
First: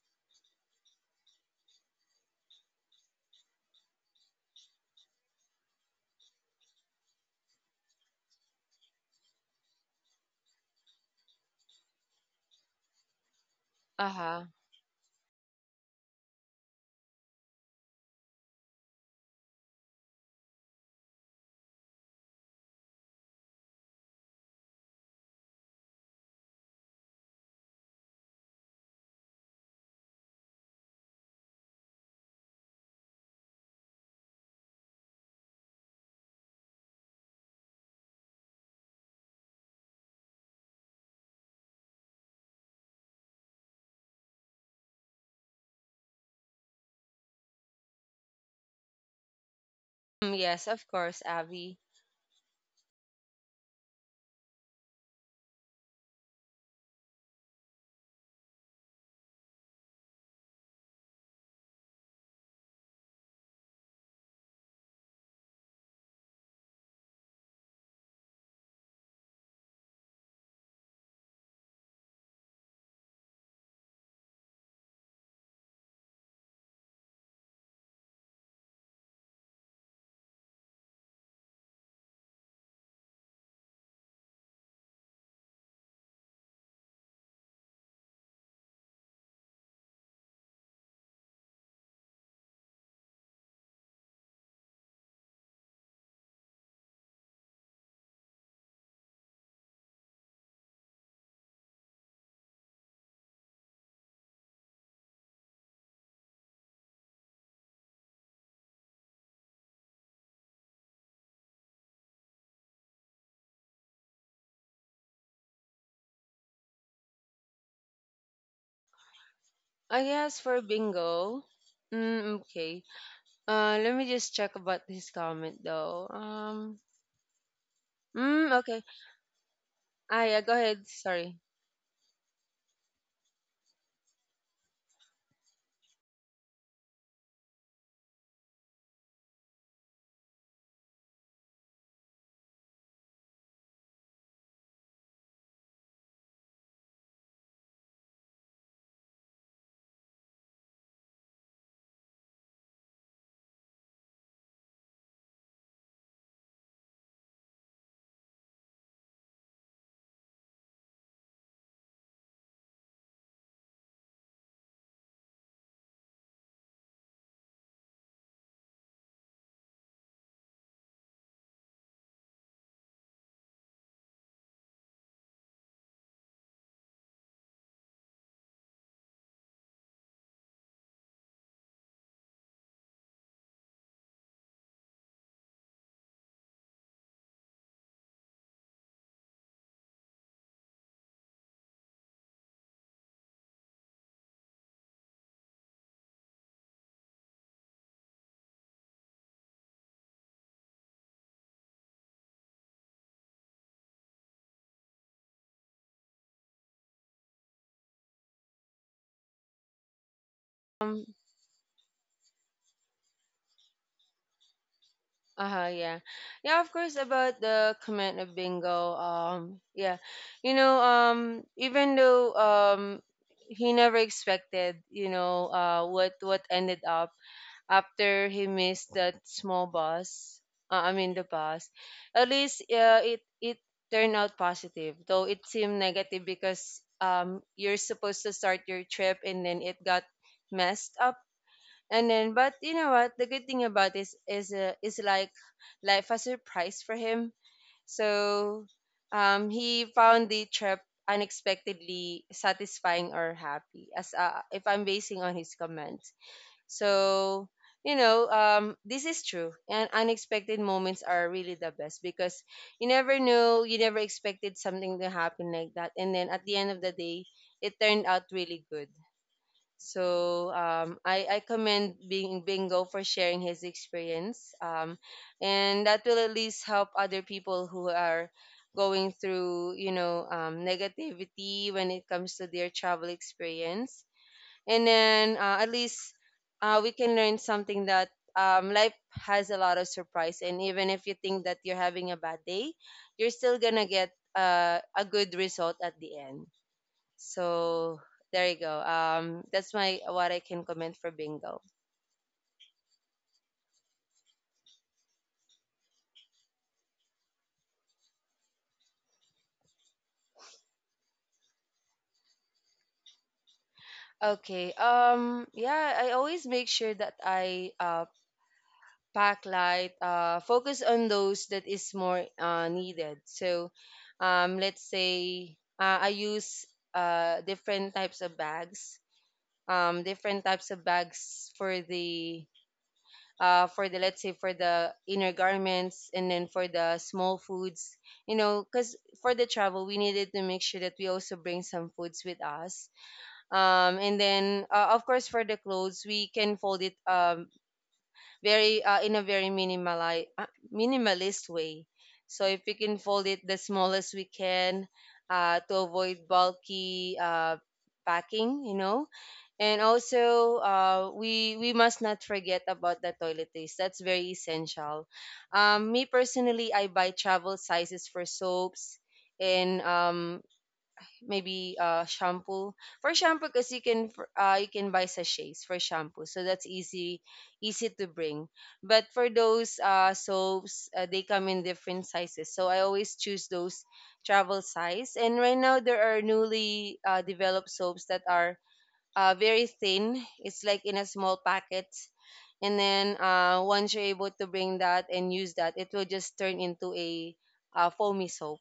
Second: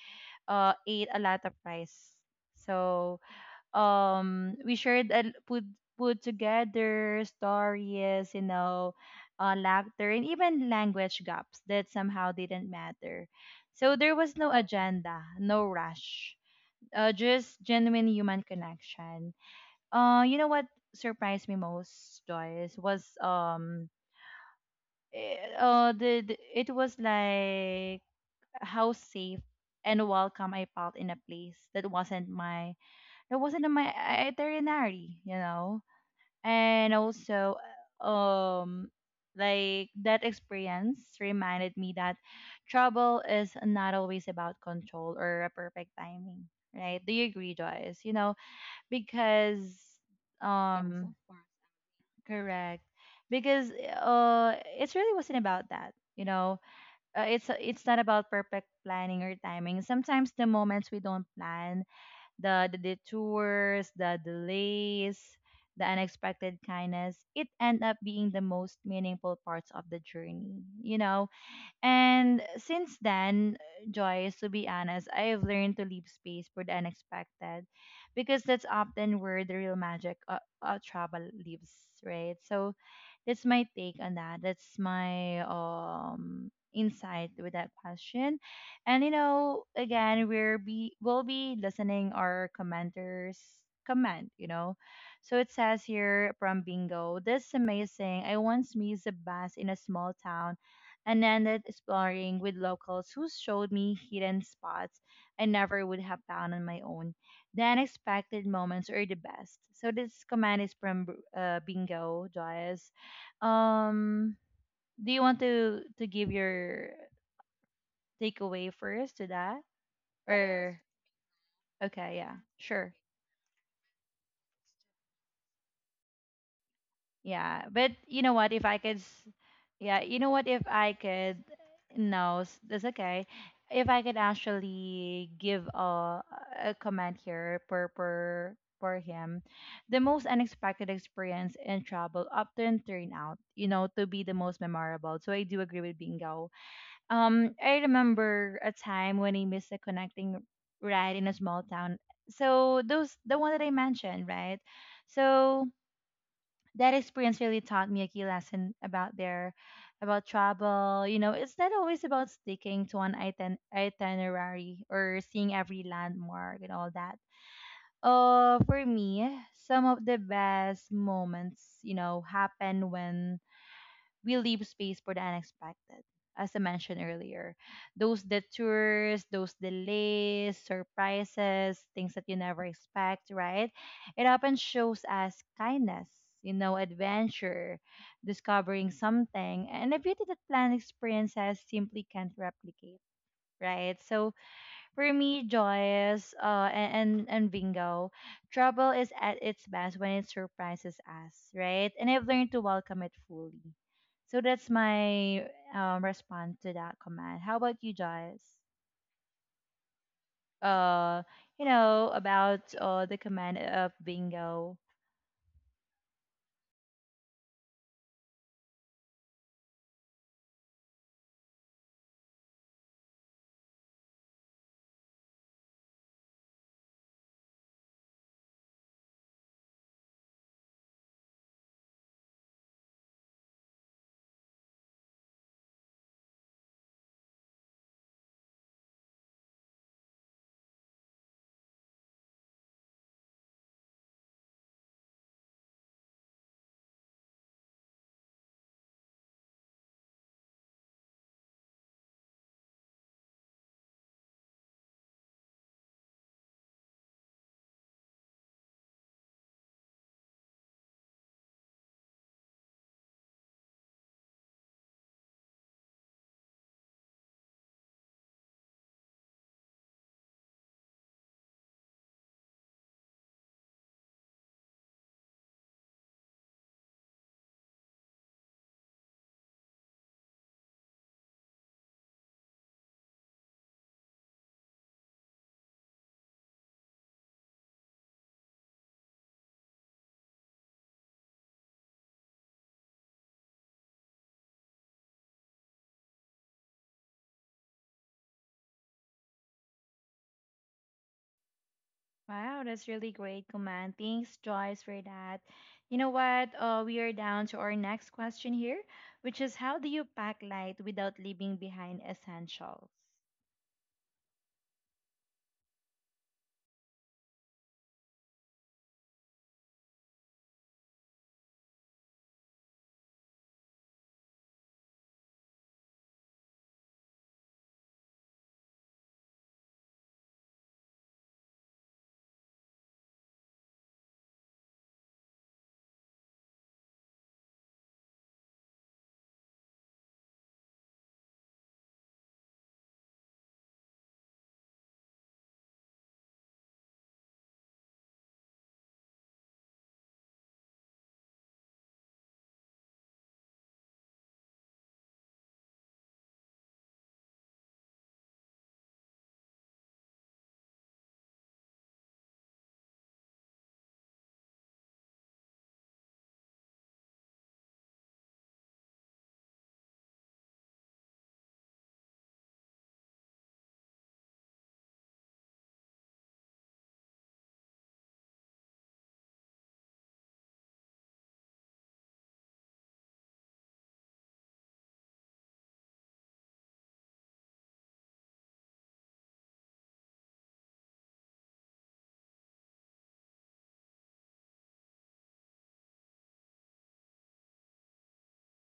Speaker 1: ate a lot of rice. So we shared and put together stories, you know, laughter, and even language gaps that somehow didn't matter. So
Speaker 2: Uh
Speaker 1: there was
Speaker 2: huh.
Speaker 1: no agenda, no rush, just genuine human connection. Uh you know what surprised me most, Joyce, was the it was like how safe and welcome I felt in a place that wasn't in my itinerary, you know. And also, um like that experience reminded me that trouble is not always about control or a perfect timing, right? Do you agree, Joyce? You know, because
Speaker 2: Mm, yes, of
Speaker 1: um
Speaker 2: course, Abby.
Speaker 1: correct, because it really wasn't about that, you know. Uh, it's not about perfect planning or timing. Sometimes the moments we don't plan, the detours, the delays, the unexpected kindness, it end up being the most meaningful parts of the journey, you know. And since then, Joyce, to be honest, I have learned to leave space for the unexpected, because that's often where the real magic of, travel lives, right? So, that's my take on that. That's my insight with that question. And you know, again, we'll be listening our commenters comment, you know. So it says here from Bingo, "This is amazing. I once missed a bus in a small town and ended exploring with locals who showed me hidden spots I never would have found on my own. The unexpected moments are the best." So this comment is from Bingo, Joyce. Um, do you want to give your takeaway first to that?
Speaker 2: I
Speaker 1: Oh,
Speaker 2: guess for
Speaker 1: or
Speaker 2: Bingo.
Speaker 1: okay, yeah,
Speaker 2: Mm, okay.
Speaker 1: sure,
Speaker 2: Let me just check about this comment though.
Speaker 1: yeah. But you know
Speaker 2: Mm,
Speaker 1: what? If I
Speaker 2: okay.
Speaker 1: could, yeah, you
Speaker 2: Ah,
Speaker 1: know
Speaker 2: yeah.
Speaker 1: what?
Speaker 2: Go
Speaker 1: If
Speaker 2: ahead.
Speaker 1: I
Speaker 2: Sorry.
Speaker 1: could, no, that's okay. If I could actually give a comment here per per for him, the most unexpected experience in travel often turn out, you know, to be the most memorable. So I do agree with Bingo. I remember a time when I missed a connecting ride in a small town. So those the one that I mentioned, right? So that experience really taught me a key lesson about their about travel. You know, it's not always about sticking to an itinerary or seeing every landmark and all that. For me, some of the best moments, you know, happen when we leave space for the unexpected. As I mentioned earlier, those detours, those delays, surprises, things that you never expect, right? It often shows us kindness, you know, adventure, discovering something, and a beauty that planned experiences simply can't replicate, right? So, for me, Joyce, and Bingo, trouble is at its best when it surprises us, right? And I've learned to welcome it fully. So that's my response to that command. How about you, Joyce?
Speaker 2: Um.
Speaker 1: Uh, you know about the command of Bingo.
Speaker 2: Uh huh. Yeah. Yeah, of course, about the comment of Bingo. Yeah. You know. Um. Even though, he never expected, you know. What ended up after he missed that small bus, I mean the bus, at least it turned out positive though it seemed negative because you're supposed to start your trip and then it got messed up. And then, but you know what, the good thing about this is like life a surprise for him. So he found the trip unexpectedly satisfying or happy, as if I'm basing on his comments. So, you know, this is true. And unexpected moments are really the best because you never know, you never expected something to happen like that. And then at the end of the day, it turned out really good. So I commend Bing, Bingo for sharing his experience. And that will at least help other people who are going through, you know, negativity when it comes to their travel experience. And then at least we can learn something that, life has a lot of surprise, and even if you think that you're having a bad day, you're still gonna get a good result at the end. So there you go, that's my what I can comment for Bingo.
Speaker 1: Wow, that's really great command. Thanks, Joyce, for that. You know what? We are down to our next question here, which is, how do you pack light without leaving behind essentials?
Speaker 2: Okay, yeah, I always make sure that I backlight, focus on those that is more needed. So, let's say I use different types of bags, different types of bags for the let's say for the inner garments and then for the small foods, you know, because for the travel we needed to make sure that we also bring some foods with us. And then of course for the clothes we can fold it, very in a very minimalist way. So if we can fold it the smallest we can to avoid bulky packing, you know. And also we must not forget about the toiletries. That's very essential. Me personally, I buy travel sizes for soaps and maybe shampoo. For shampoo, because you can you can buy sachets for shampoo, so that's easy, easy to bring. But for those soaps, they come in different sizes, so I always choose those travel size. And right now there are newly developed soaps that are very thin, it's like in a small packet, and then once you're able to bring that and use that, it will just turn into a foamy soap.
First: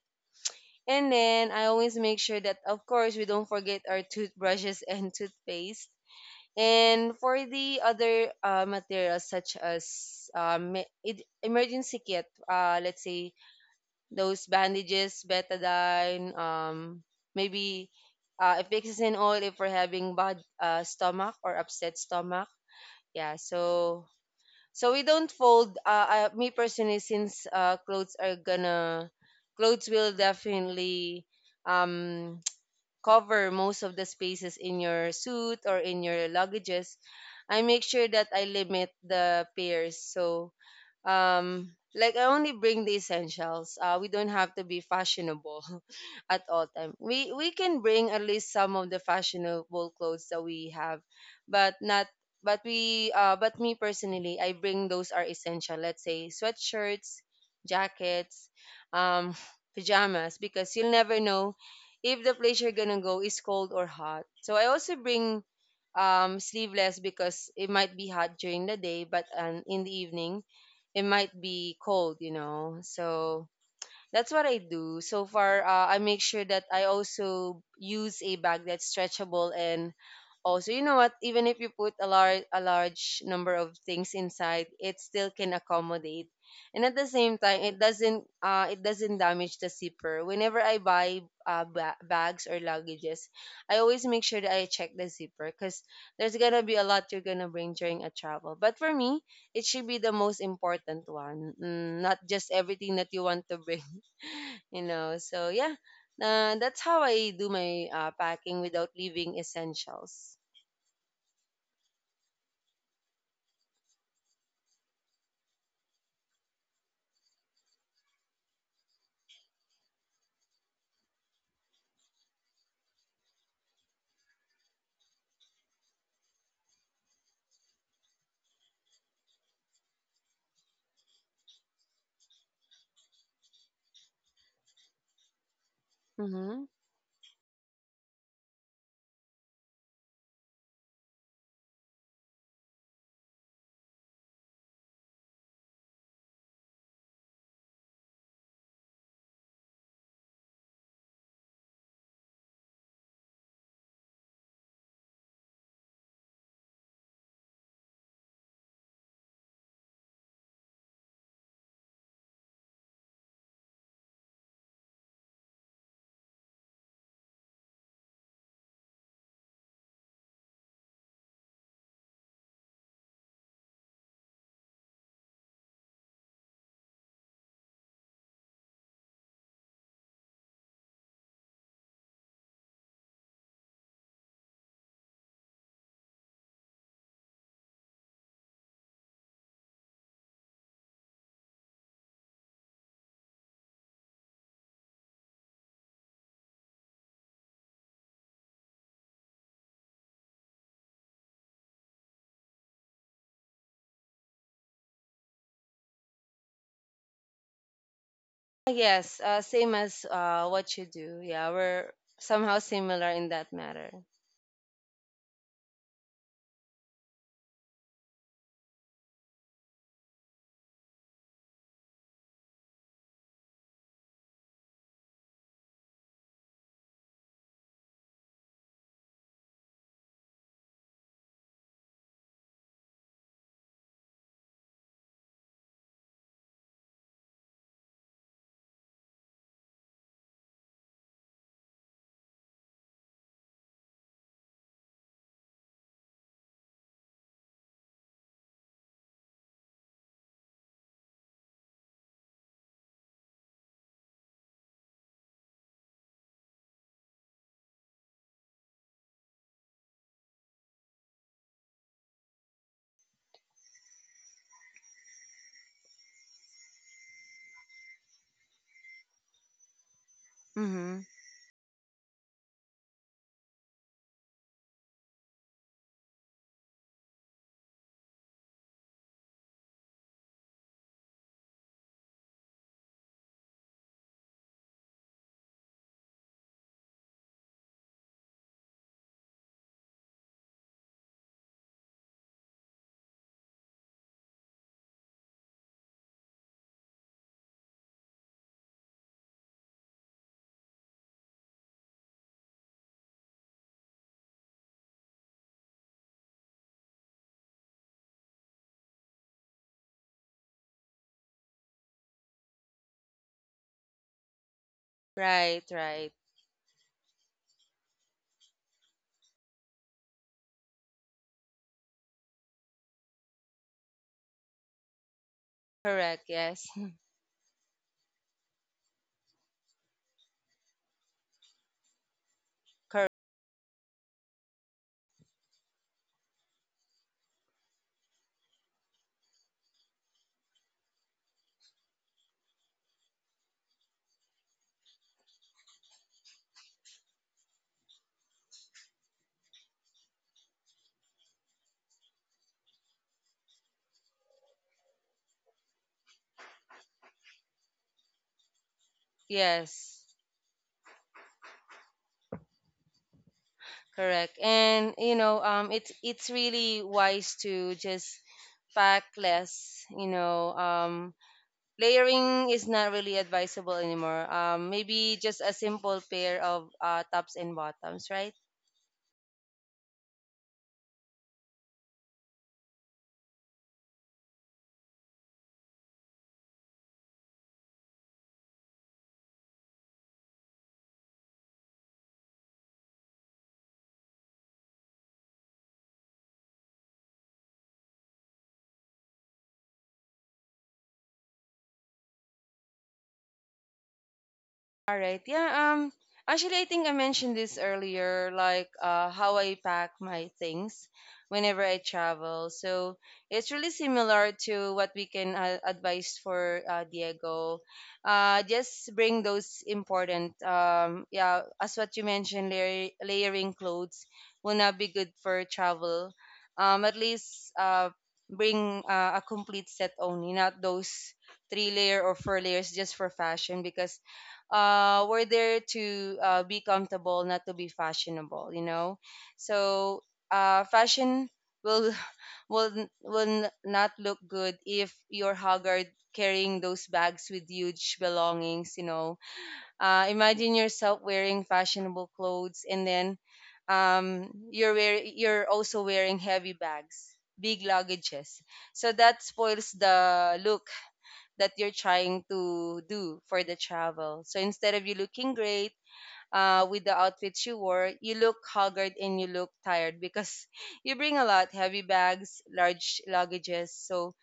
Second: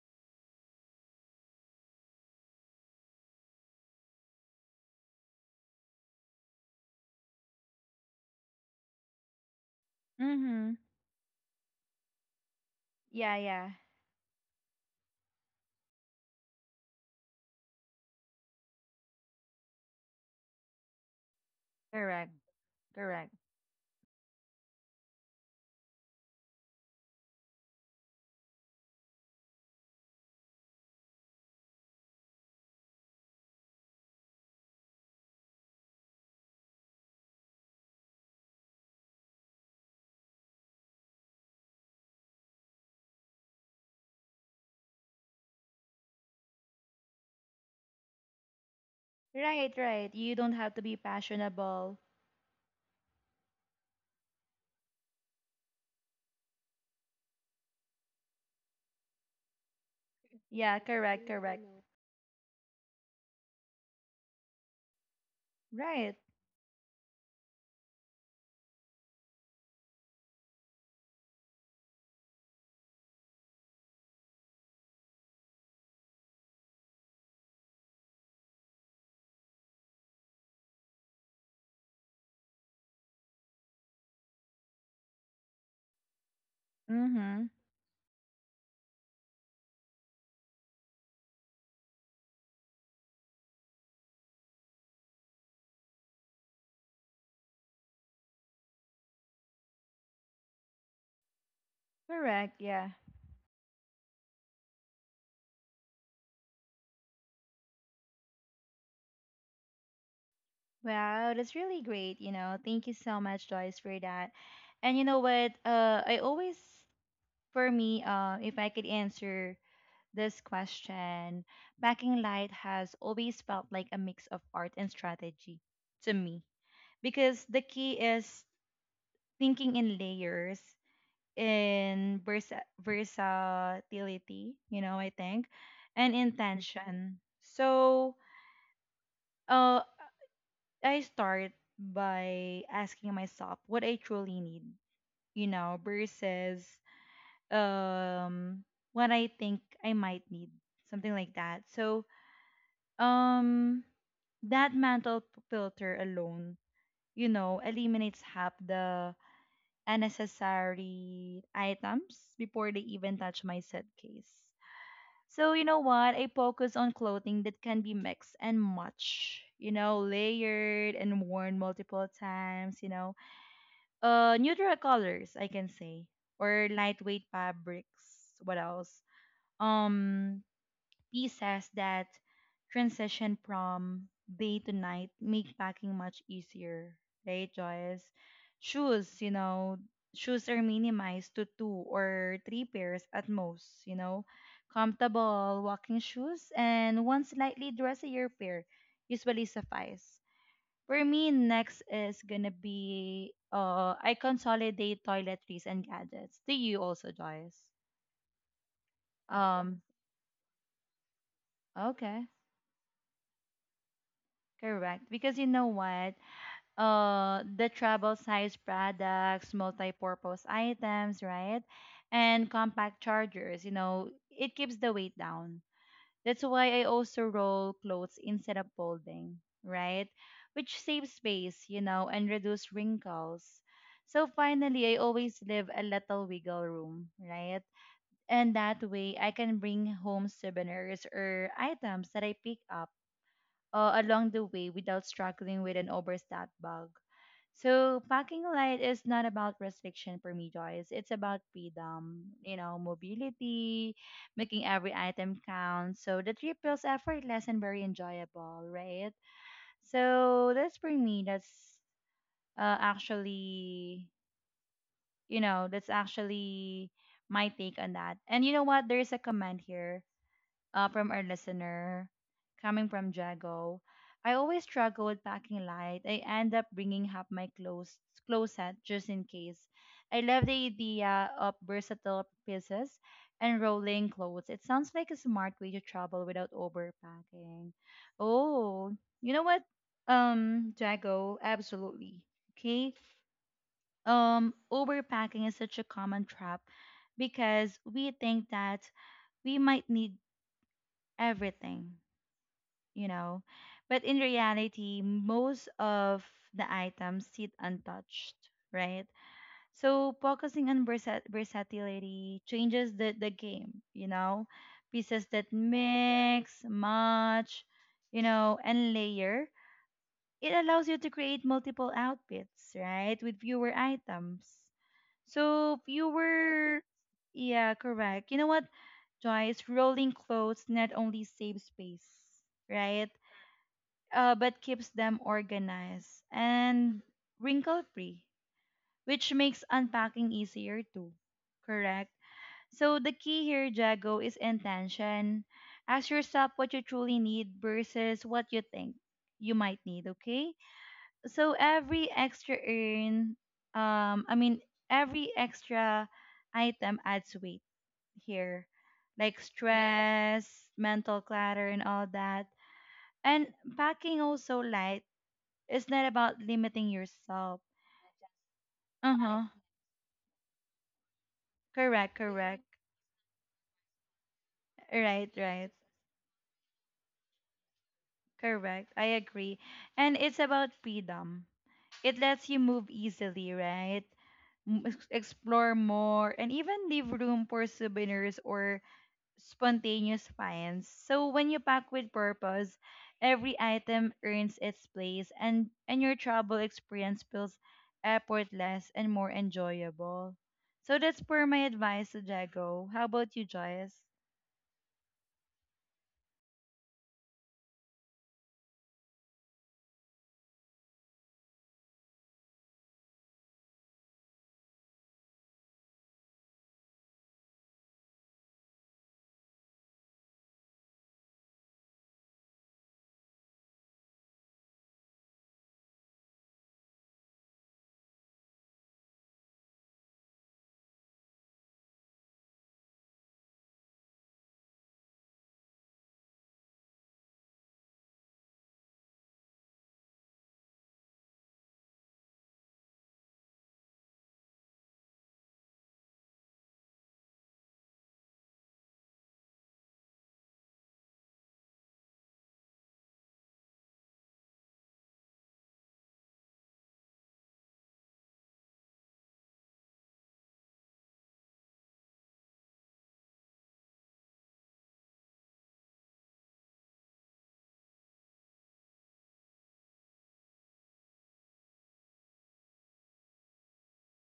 Speaker 2: And then I always make sure that, of course, we don't forget our toothbrushes and toothpaste. And for the other materials such as,
Speaker 1: Mm-hmm.
Speaker 2: emergency kit, let's say
Speaker 1: Yeah, yeah.
Speaker 2: those bandages, betadine, maybe if it's in oil, if we're having bad stomach or upset
Speaker 1: Correct.
Speaker 2: stomach.
Speaker 1: Correct.
Speaker 2: Yeah, so we don't fold. Me personally, since clothes will definitely, um, cover most of the spaces in your suit or in your luggages. I make sure that I limit the pairs. So like I only bring the essentials. We don't have to be fashionable at all time, we can bring at least some of the
Speaker 1: Right,
Speaker 2: fashionable
Speaker 1: right.
Speaker 2: clothes
Speaker 1: You
Speaker 2: that
Speaker 1: don't
Speaker 2: we
Speaker 1: have to be
Speaker 2: have. But
Speaker 1: passionable.
Speaker 2: not, but we but me personally, I bring those are essential, let's say sweatshirts, jackets, um pajamas, because
Speaker 1: Yeah,
Speaker 2: you'll never
Speaker 1: correct,
Speaker 2: know
Speaker 1: correct.
Speaker 2: if the place you're gonna go is cold or hot. So I also bring
Speaker 1: Right.
Speaker 2: sleeveless, because it might be hot during the day, but in the evening it might be cold, you know. So, that's what I do. So far, I make sure that I also use a bag that's stretchable, and also, you know what, even if you put a large number of things inside, it still can accommodate. And at the same
Speaker 1: Mm-hmm.
Speaker 2: time, it doesn't, damage the zipper. Whenever I buy bags or luggages, I always make sure that I check the zipper, because there's gonna be a lot you're gonna bring during a travel. But for me, it should be the most important one, mm, not just
Speaker 1: Correct, yeah.
Speaker 2: everything that you want to bring you know. So yeah, that's how I do my packing without leaving essentials.
Speaker 1: Wow, that's really great, you know. Thank you so much, Joyce, for that. And you know what? I always, for me, if I could answer this question, backing light has always felt like a mix of art and strategy to me. Because the key is thinking in layers, in versatility, you know, I think, and
Speaker 2: Mm-hmm.
Speaker 1: intention. So, uh, I start by asking myself what I truly need, you know, versus um what I think I might need, something like that. So, um, that mental filter alone, you know, eliminates half the unnecessary items before they even touch my set case. So you know what? I focus on clothing that can be mixed and much, you know, layered and worn multiple times, you know. Uh, neutral colors, I can say, or lightweight fabrics. What else? Um Pieces that transition from day to night make packing much easier, right, Joyce? Shoes, you know, shoes are minimized to two or three pairs at most, you know. Comfortable walking shoes and one slightly dressier pair usually suffice. For me, next is gonna be, I consolidate toiletries and gadgets. Do you also, Joyce?
Speaker 2: Yes, same
Speaker 1: Um,
Speaker 2: as what you do. Yeah, we're
Speaker 1: okay,
Speaker 2: somehow similar in that matter.
Speaker 1: correct. Because you know what? The travel size products, multi-purpose items, right? And compact chargers, you know, it keeps the weight down. That's why I also roll clothes instead of folding, right? Which saves space, you know, and reduce wrinkles. So finally, I always leave a little wiggle room, right? And that way I can bring home souvenirs or items that I pick up along the way without struggling with an overstacked bag. So packing light is not about restriction for me, Joyce. It's about freedom, you know, mobility, making every item count. So the trip feels effortless and very enjoyable, right? So that's for me. That's uh, actually, you know, that's actually my take on that. And you know what? There's a comment here
Speaker 2: Mm-hmm.
Speaker 1: from our listener coming from Jago. "I always struggle with packing light. I end up bringing up my clothes closet just in case. I love the idea of versatile pieces and rolling clothes. It sounds like a smart way to travel without overpacking." Oh, you know what? Jago, absolutely. Okay. Overpacking is such a common trap because we think that we might need everything you know. But in reality, most of the items sit untouched, right? So focusing on versatility changes the game, you know. Pieces that
Speaker 2: Right, right.
Speaker 1: mix, match, you know, and layer. It allows you to create multiple outfits, right? With fewer items. So
Speaker 2: Correct, yes
Speaker 1: fewer yeah, correct. You know what, Joyce? Rolling clothes not only save space, right?
Speaker 2: correct,
Speaker 1: But keeps them organized and wrinkle free, which makes unpacking easier too. Correct? So, the key here, Jago, is intention. Ask yourself what you truly need versus what you think you might need, okay? So, every extra earn, I mean, every extra item adds weight here, like Yes.
Speaker 2: yes.
Speaker 1: stress, mental clutter, and all that. And packing
Speaker 2: Correct,
Speaker 1: also
Speaker 2: and
Speaker 1: light
Speaker 2: you know,
Speaker 1: it's
Speaker 2: it's
Speaker 1: not
Speaker 2: it's
Speaker 1: about
Speaker 2: really
Speaker 1: limiting
Speaker 2: wise
Speaker 1: yourself.
Speaker 2: to just pack
Speaker 1: Uh huh.
Speaker 2: less, you know. Um,
Speaker 1: Correct,
Speaker 2: layering
Speaker 1: correct.
Speaker 2: is not really advisable anymore. Maybe
Speaker 1: Right,
Speaker 2: just a
Speaker 1: right.
Speaker 2: simple pair of tops and bottoms, right?
Speaker 1: Correct. I agree. And it's about freedom. It lets you move easily, right? Explore more and even leave room for souvenirs or spontaneous finds. So when you pack with purpose, every item earns its place and your travel experience feels effortless and more enjoyable. So that's per my advice to Jago. How about you, Joyce?
Speaker 2: All right. Yeah. Actually, I think I mentioned this earlier, like how I pack my things whenever I travel. So it's really similar to what we can advise for Diego. Just bring those important. Yeah. As what you mentioned, layer, layering clothes will not be good for travel. Um, at least bring a complete set only, not those three layer or four layers just for fashion, because we're there to be comfortable, not to be fashionable, you know. So fashion will not look good if you're haggard, carrying those bags with huge belongings, you know. Imagine yourself wearing fashionable clothes, and then you're also wearing heavy bags, big luggages. So that spoils the look that you're trying to do for the travel. So instead of you looking great with the outfits you wore, you look haggard and you look tired because you bring a lot heavy bags, large luggages. So,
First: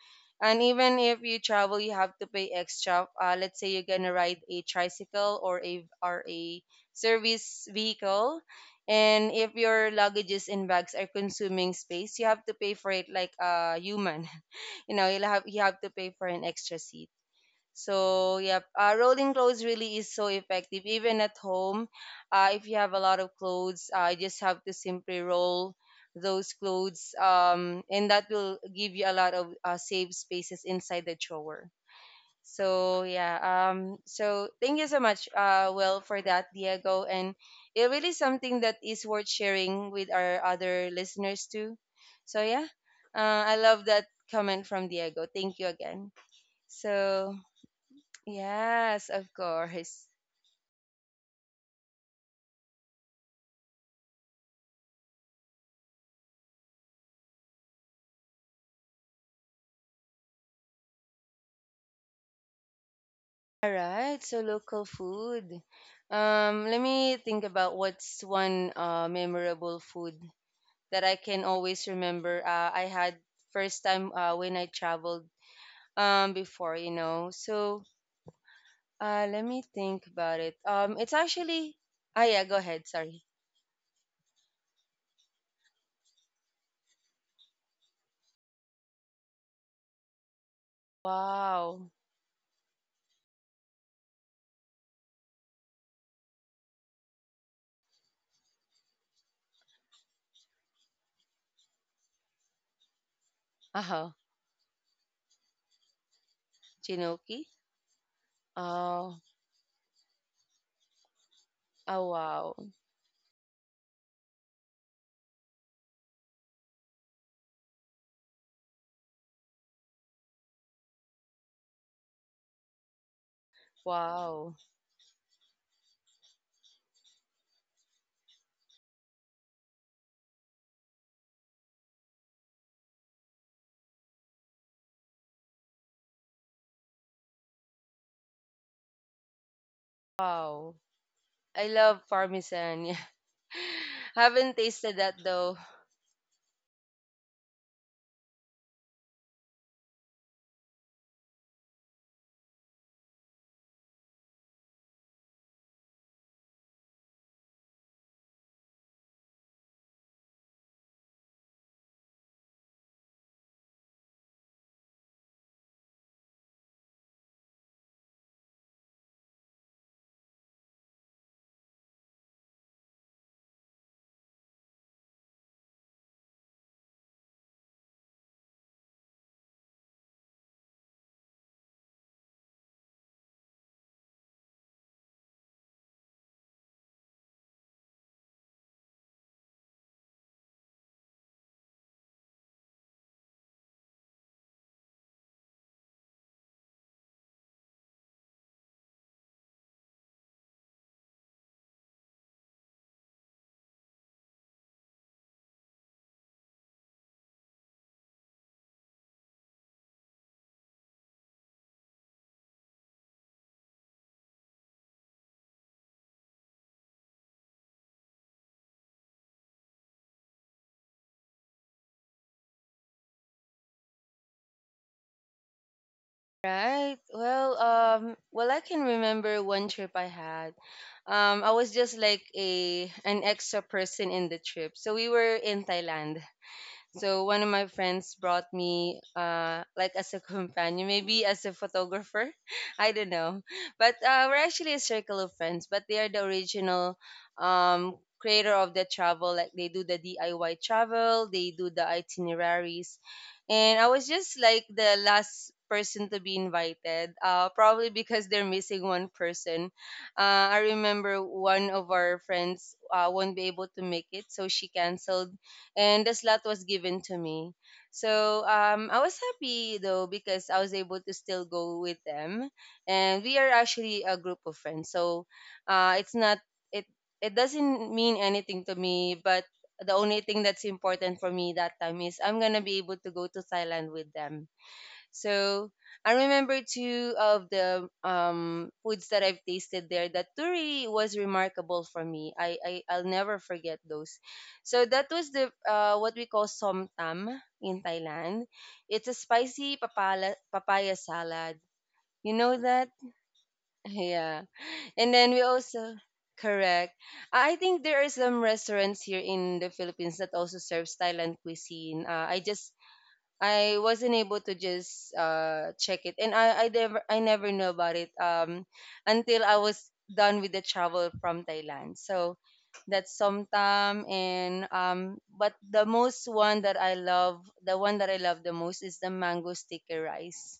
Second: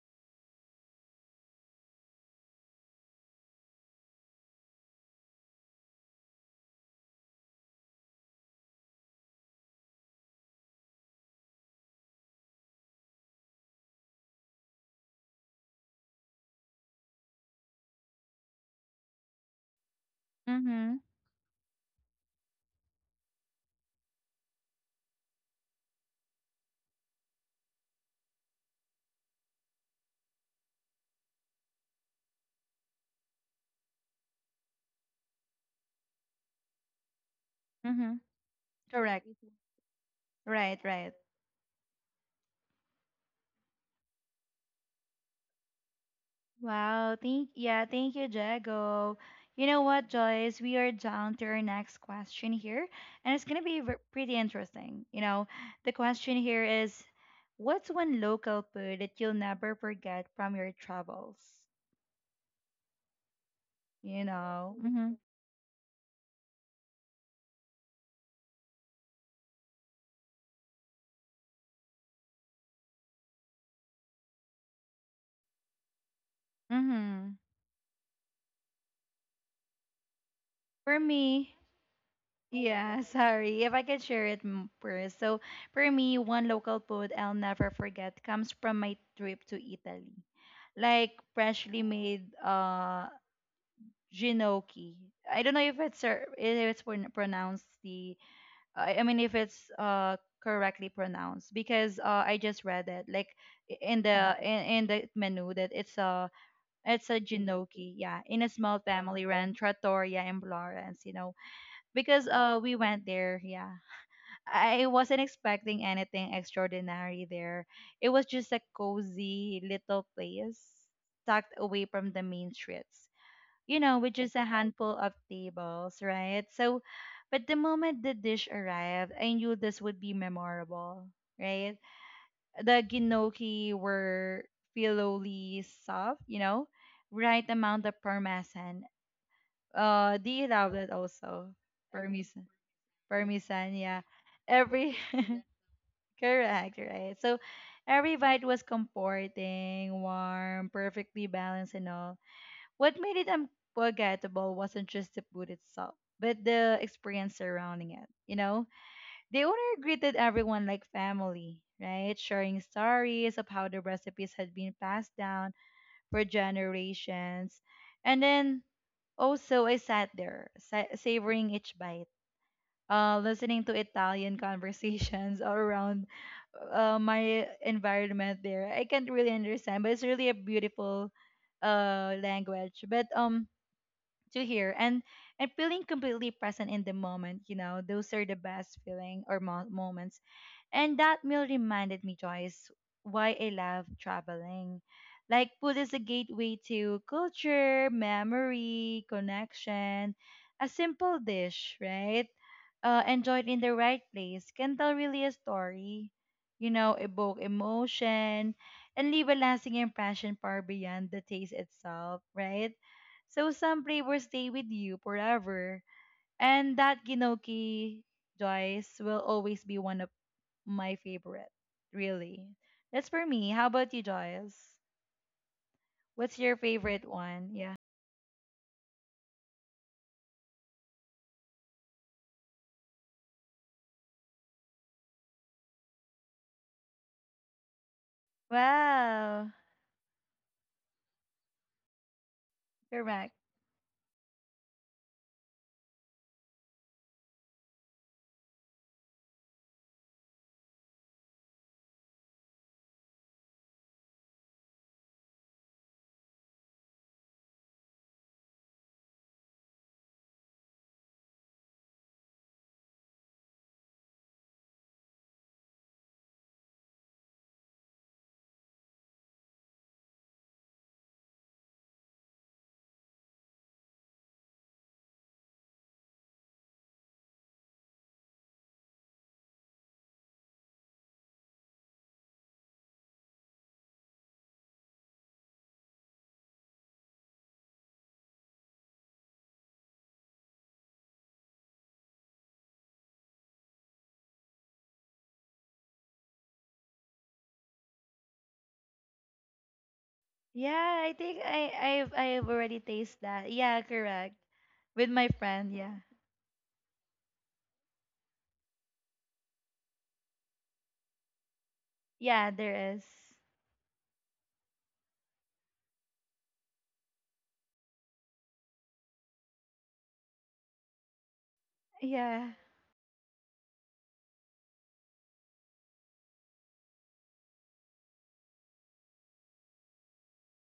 Speaker 2: and even if you travel, you have to pay extra. Let's say you're gonna ride a tricycle, or a service vehicle. And if your luggages and bags are consuming space, you have to pay for it like a human you know, you have to pay for an extra seat. So, yep, rolling clothes really is so effective.
Speaker 1: Mm-hmm.
Speaker 2: Even at home, if you have a lot of clothes, you just have to simply roll those clothes, and that will give you a lot of safe spaces inside the drawer. So, yeah, so thank you so much, Will, for that, Diego. And it really
Speaker 1: Mm-hmm.
Speaker 2: something that is
Speaker 1: Correct.
Speaker 2: worth sharing with our
Speaker 1: Right,
Speaker 2: other
Speaker 1: right.
Speaker 2: listeners too. So, yeah, I love that comment from Diego. Thank you again.
Speaker 1: Wow,
Speaker 2: So,
Speaker 1: thank you,
Speaker 2: yes,
Speaker 1: Jago.
Speaker 2: of
Speaker 1: You know
Speaker 2: course.
Speaker 1: what, Joyce? We are down to our next question here, and it's gonna be pretty interesting. You know, the question here is, what's one local food that you'll never forget from your travels?
Speaker 2: All right,
Speaker 1: You
Speaker 2: so
Speaker 1: know,
Speaker 2: local
Speaker 1: mm-hmm,
Speaker 2: food. Let me think about what's one memorable food that I can always remember. I had first time when I traveled before, you know.
Speaker 1: mm-hmm.
Speaker 2: So let me think about it.
Speaker 1: For
Speaker 2: It's
Speaker 1: me,
Speaker 2: actually. Ah, yeah. Go ahead.
Speaker 1: yeah,
Speaker 2: Sorry.
Speaker 1: sorry if I could share it first. So for me, one local food I'll never forget comes from my trip to Italy like freshly
Speaker 2: Wow.
Speaker 1: made Ginocchi. I don't know if it's if it's pronounced the I mean if it's correctly pronounced because I just read it like
Speaker 2: Uh huh.
Speaker 1: in the menu that it's a
Speaker 2: Chinoki.
Speaker 1: ginocchi yeah in a small
Speaker 2: Oh.
Speaker 1: family run trattoria in Florence, you know,
Speaker 2: Oh,
Speaker 1: because
Speaker 2: wow.
Speaker 1: we went there yeah I wasn't expecting anything extraordinary there. It was just a cozy little place tucked away from the main streets, you know, with just a
Speaker 2: Wow.
Speaker 1: handful of tables, right? So, but the moment the dish arrived, I knew this would be memorable, right? The gnocchi were filloly soft, you know, right amount of parmesan. Do you love
Speaker 2: Wow.
Speaker 1: that also?
Speaker 2: I love
Speaker 1: Parmesan,
Speaker 2: parmesan. Yeah.
Speaker 1: parmesan, yeah.
Speaker 2: Haven't tasted
Speaker 1: Every
Speaker 2: that though.
Speaker 1: correct, right? So, every bite was comforting, warm, perfectly balanced, and all what made it unforgettable wasn't just the food itself, but the experience surrounding it. You know, the owner greeted everyone like family, right? Sharing stories of how the recipes had been passed down for generations. And then also, I sat there, savoring each bite, listening to Italian conversations all around my environment there. I can't really understand, but it's really a beautiful language. But to hear and feeling completely present in the moment, you know, those are the best feeling or moments. And that meal reminded me, Joyce, why I love traveling. Like, food is a gateway to culture, memory, connection. A simple dish, right? Enjoyed in the right place can tell really a story, you know, evoke emotion, and leave a lasting impression far beyond the taste itself, right? So, some flavors stay with you forever. And that ginoki, Joyce, will always be one of my favorite, really. That's for me. How about you, Joyce? What's your
Speaker 2: Right.
Speaker 1: favorite one?
Speaker 2: Well,
Speaker 1: Yeah.
Speaker 2: well, I can remember one trip I had. I was just like a an extra person in the trip, so we were in Thailand. So one of my friends brought me,
Speaker 1: Wow,
Speaker 2: like as a companion, maybe as a photographer. I don't
Speaker 1: correct.
Speaker 2: know, but we're actually a circle of friends. But they are the original um, creator of the travel. Like they do the DIY travel, they do the itineraries, and I was just like the last person to be invited. Probably because they're missing one person. I remember one of our friends won't be able to make it, so she canceled and the slot was given to me. So I was happy though because I was able to still go with them, and we are actually a group of friends. So it's not it it doesn't mean anything to me, but the only thing that's important for me that time is I'm gonna be able to go to Thailand with them. So I remember two of the foods that I've tasted there that really was remarkable for me. I'll never forget those. So that was the what we call somtam in Thailand. It's a spicy papaya
Speaker 1: Yeah, I think
Speaker 2: salad.
Speaker 1: I I've
Speaker 2: You
Speaker 1: I've
Speaker 2: know
Speaker 1: already
Speaker 2: that?
Speaker 1: tasted that. Yeah, correct.
Speaker 2: Yeah.
Speaker 1: With
Speaker 2: And
Speaker 1: my
Speaker 2: then we
Speaker 1: friend,
Speaker 2: also
Speaker 1: yeah.
Speaker 2: correct. I think there are some restaurants here in the Philippines that also serves Thailand cuisine.
Speaker 1: Yeah, there is.
Speaker 2: I wasn't able to just check it, and I never knew about it until I was done with the travel from Thailand. So
Speaker 1: Yeah,
Speaker 2: that's Somtam and but the most one that I love the one that I love the most is the mango sticky rice.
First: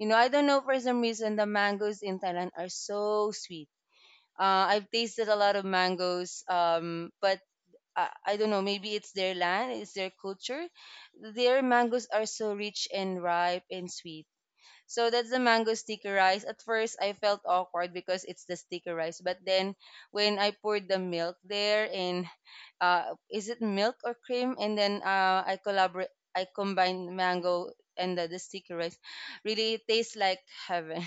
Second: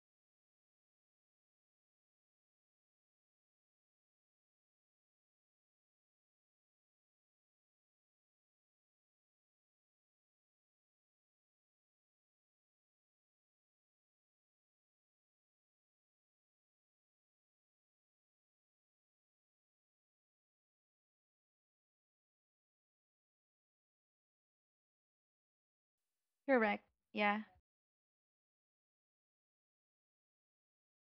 Speaker 2: You know, I don't know, for some reason the mangoes in Thailand are so sweet. I've tasted a lot of mangoes, but I don't know, maybe it's their land, it's their culture. Their mangoes are so rich and ripe and sweet. So that's the mango sticky rice. At first, I felt awkward because it's the sticky rice, but then when I poured the milk there and is it milk or cream? And then I collaborate. I
Speaker 1: correct.
Speaker 2: combine
Speaker 1: Yeah.
Speaker 2: mango and the sticky rice. Really, it tastes like heaven.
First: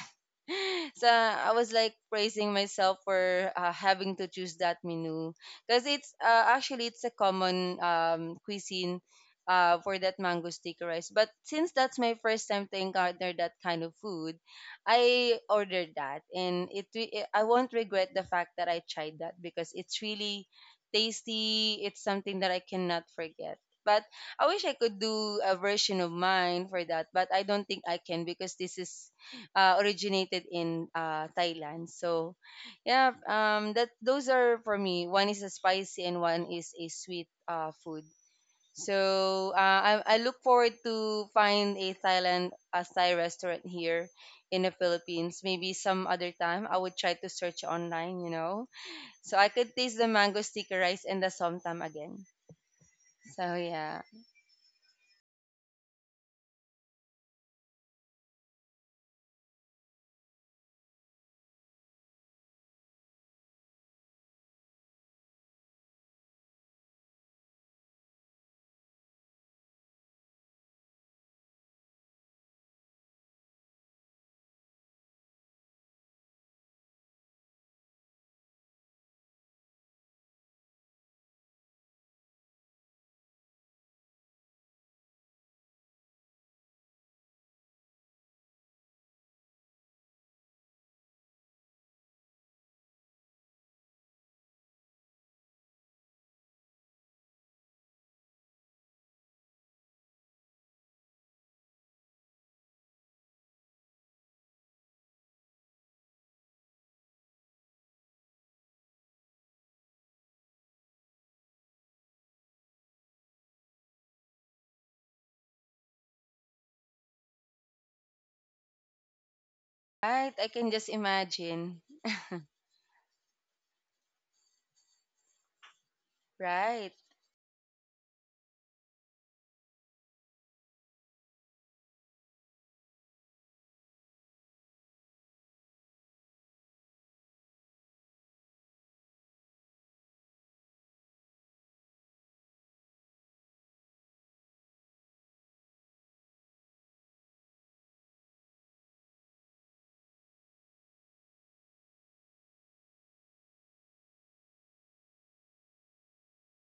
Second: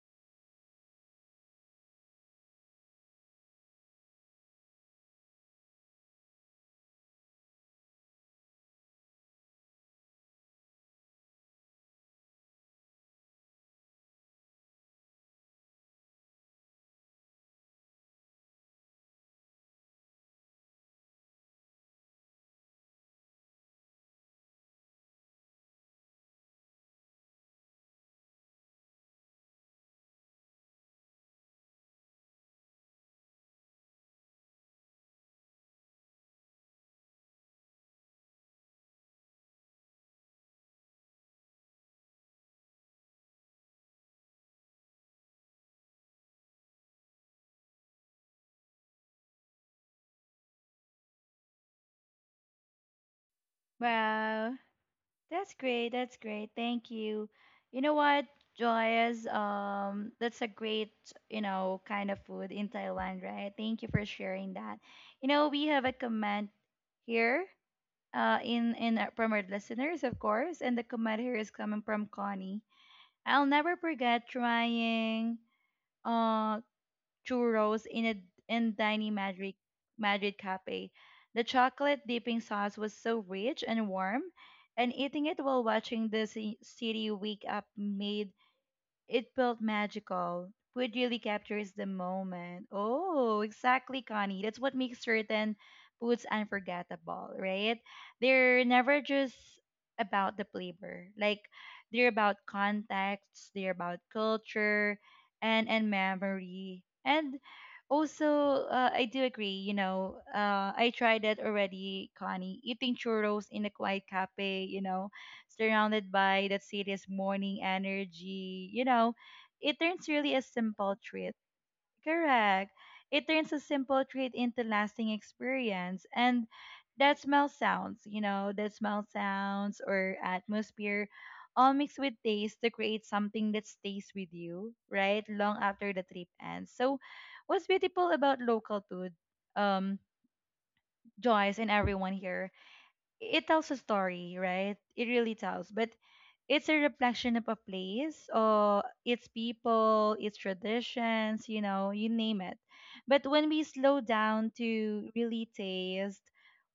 Speaker 2: So I was like praising myself for having to choose that menu because it's actually it's a common cuisine for that mango sticky rice. But since that's my first time to encounter that kind of food, I ordered that, and I won't regret the fact that I tried that because it's really tasty. It's something that I cannot forget. But I wish I could do a version of mine for that, but I don't think I can because this is originated in Thailand. So, yeah, that those are for me. One is a spicy and one is a sweet food. So I look forward to find a Thai restaurant here in the Philippines. Maybe some other time I would try to search online, you know, so I could taste the mango sticky rice and the somtam again. So yeah.
Speaker 1: Wow. That's great. That's great. Thank you. You know what, Joyce? That's a great, you know, kind of food in Thailand, right? Thank you for sharing that. You know, we have a comment here, in from our listeners, of course, and the comment here is coming from Connie. I'll never forget trying, uh, churros in a in tiny Madrid cafe. The chocolate dipping sauce was so rich and warm, and eating it while watching the city wake up made it felt magical. Food really captures the moment. Oh, exactly, Connie. That's what makes certain foods unforgettable, right? They're never just about the flavor. Like they're about context, they're about culture and memory. And also, I do agree, you know, I tried that already, Connie, eating churros in a quiet cafe, you know, surrounded by that city's morning energy. You know, it turns
Speaker 2: Right,
Speaker 1: really a
Speaker 2: I can just
Speaker 1: simple treat.
Speaker 2: imagine.
Speaker 1: Correct. It turns a simple treat into lasting experience. And
Speaker 2: Right.
Speaker 1: that smell sounds, you know, that smell sounds or atmosphere all mixed with taste to create something that stays with you, right? Long after the trip ends. So what's beautiful about local food, um, Joyce and everyone here, it tells a story, right? It really tells. But it's a reflection of a place or its people, its traditions, you know, you name it. But when we slow down to really taste,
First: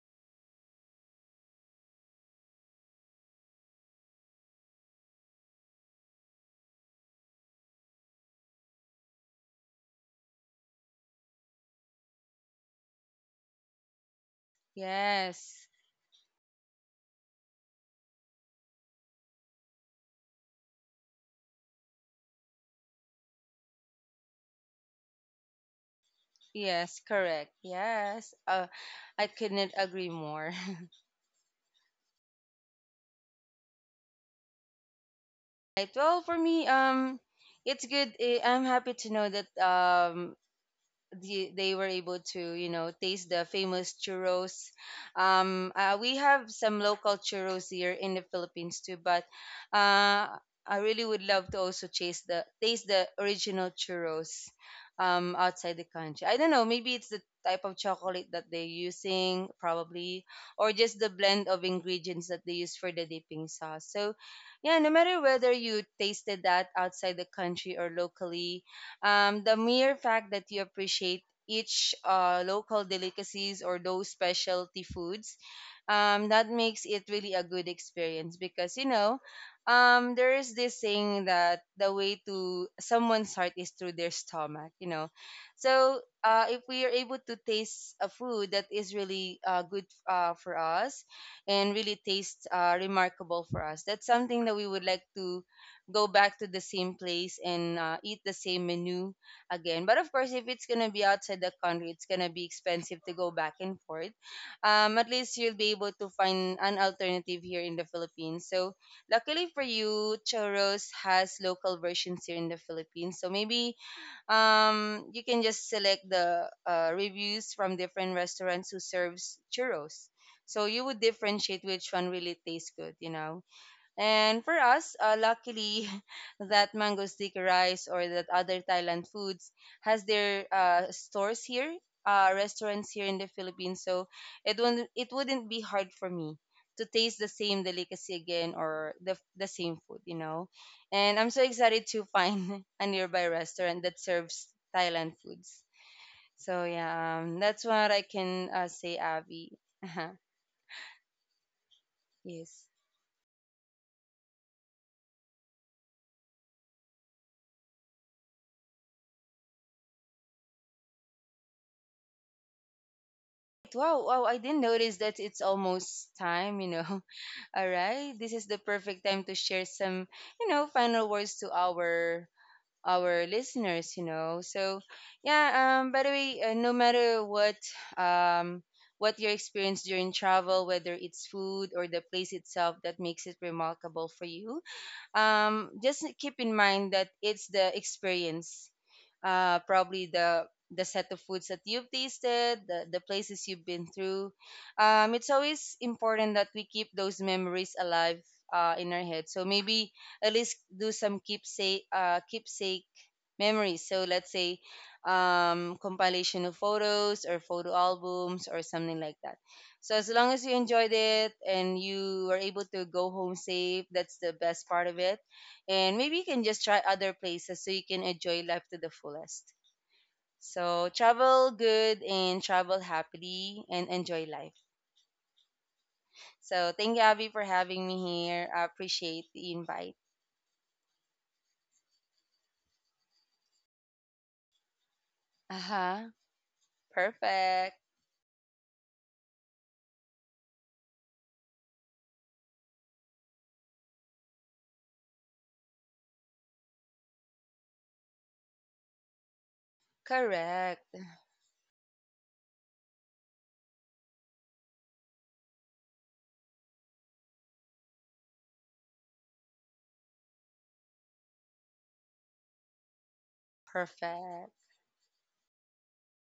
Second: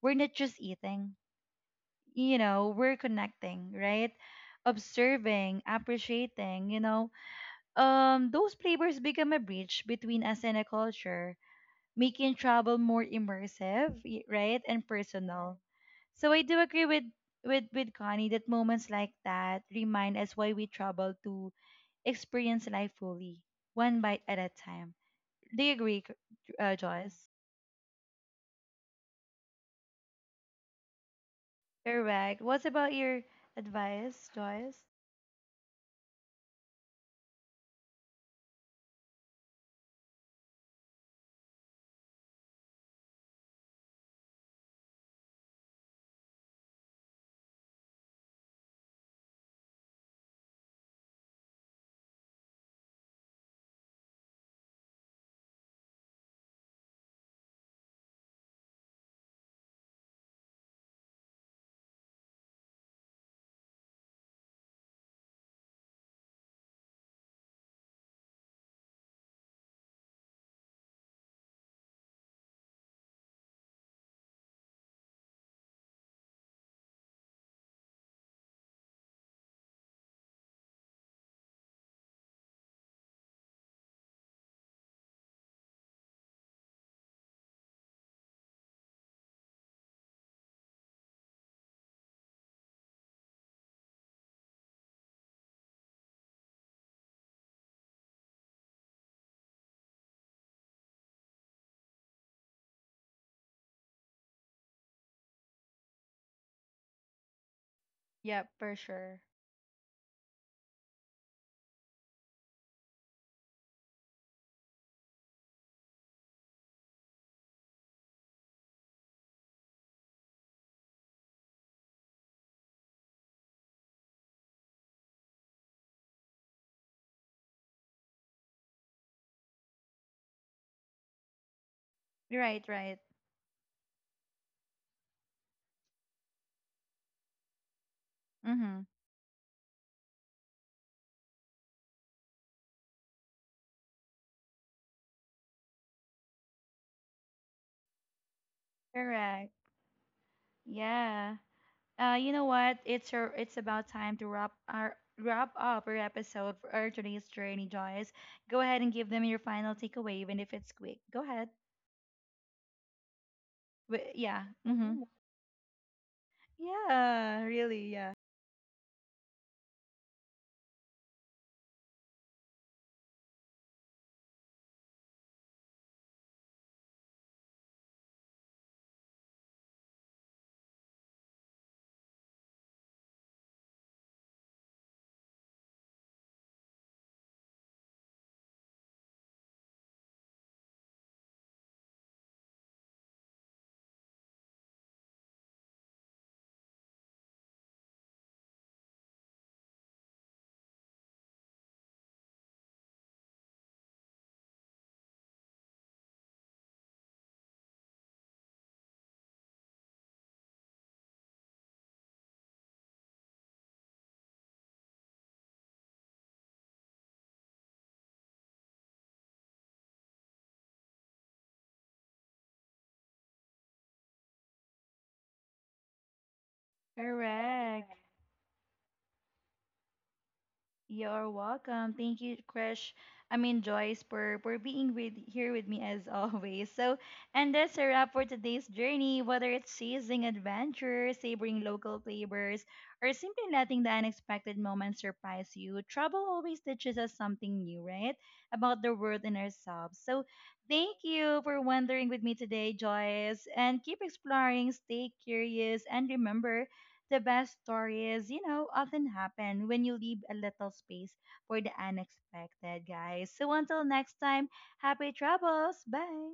Speaker 1: we're not just eating, you know, we're connecting, right, observing, appreciating, you know, those flavors become a bridge between us and a culture, making travel more immersive right and personal.
Speaker 2: Yes.
Speaker 1: So I do agree with with Connie that moments like that remind us why we travel, to experience life fully, one bite at a time. Do you agree,
Speaker 2: Yes,
Speaker 1: Joyce?
Speaker 2: correct. Yes. I couldn't agree more.
Speaker 1: Correct. What's about your advice, Joyce?
Speaker 2: Right. Well, for me, it's good. I'm happy to know that they were able to, you know, taste the famous churros. We have some local churros here in the Philippines too, but uh I really would love to also taste the original churros outside the country. I don't know, maybe it's the type of chocolate that they're using, probably, or just the blend of ingredients that they use for the dipping sauce. So yeah, no matter whether you tasted that outside the country or locally, the mere fact that you appreciate each local delicacies or those specialty foods, that makes it really a good experience because, you know, there is this saying that the way to someone's heart is through their stomach, you know. So if we are able to taste a food that is really good for us and really tastes remarkable for us, that's something that we would like to go back to the same place and eat the same menu again. But of course, if it's gonna be outside the country, it's gonna be expensive to go back and forth. At least you'll be able to find an alternative here in the
Speaker 1: Yep,
Speaker 2: Philippines.
Speaker 1: for
Speaker 2: So
Speaker 1: sure.
Speaker 2: luckily for you, Choros has local versions here in the Philippines. So maybe you can just select the reviews from different restaurants who serves churros. So you would differentiate which one really tastes good, you know. And for us, luckily, that mango sticky rice or that other Thailand foods has their stores here,
Speaker 1: Right,
Speaker 2: restaurants
Speaker 1: right.
Speaker 2: here in the Philippines. So it wouldn't be hard for me to taste the same delicacy again
Speaker 1: Mm-hmm.
Speaker 2: or the same food, you know. And I'm so excited to find a nearby restaurant that serves Thailand foods. So yeah, that's what I can say,
Speaker 1: Correct.
Speaker 2: Avi.
Speaker 1: Yeah. You know
Speaker 2: Yes.
Speaker 1: what? It's it's about time to wrap up our episode for our today's journey, Joyce. Go ahead and give them your final takeaway, even if it's quick. Go ahead.
Speaker 2: Like,
Speaker 1: But
Speaker 2: wow, wow, I
Speaker 1: yeah,
Speaker 2: didn't notice
Speaker 1: mhm.
Speaker 2: that it's almost time, you know.
Speaker 1: Yeah,
Speaker 2: All
Speaker 1: really, yeah.
Speaker 2: right. This is the perfect time to share some, you know, final words to our listeners, you know. So, yeah, by the way, no matter um what your experience during travel, whether it's food or the place itself that makes it remarkable for you, just keep in mind that it's the experience, probably the set of foods that you've tasted, the places you've been through. It's always important that we keep those memories alive in our head. So maybe at least do some keepsake memories. So let's say compilation of photos or photo albums or something like that. So as long as you enjoyed it and you were able to go home safe, that's the best part of it, and maybe you can just try other places so you can enjoy life to the fullest. So travel good and travel happily and enjoy life. So thank you, Abby, for having
Speaker 1: Correct.
Speaker 2: me here. I appreciate the invite.
Speaker 1: You're welcome. Thank you, Krish. I mean, Joyce, for being with here
Speaker 2: Uh
Speaker 1: with me as
Speaker 2: huh.
Speaker 1: always. So, and that's
Speaker 2: Perfect.
Speaker 1: a wrap for today's journey. Whether it's chasing adventure, savoring local flavors, or simply letting the unexpected moments surprise you, trouble always teaches us something new, right? About the world and ourselves. So, thank
Speaker 2: Correct.
Speaker 1: you for wandering with me today, Joyce. And keep exploring, stay curious, and remember the best stories, you know, often happen when you leave a little space for the unexpected, guys. So until next time,
Speaker 2: Perfect.
Speaker 1: happy travels. Bye.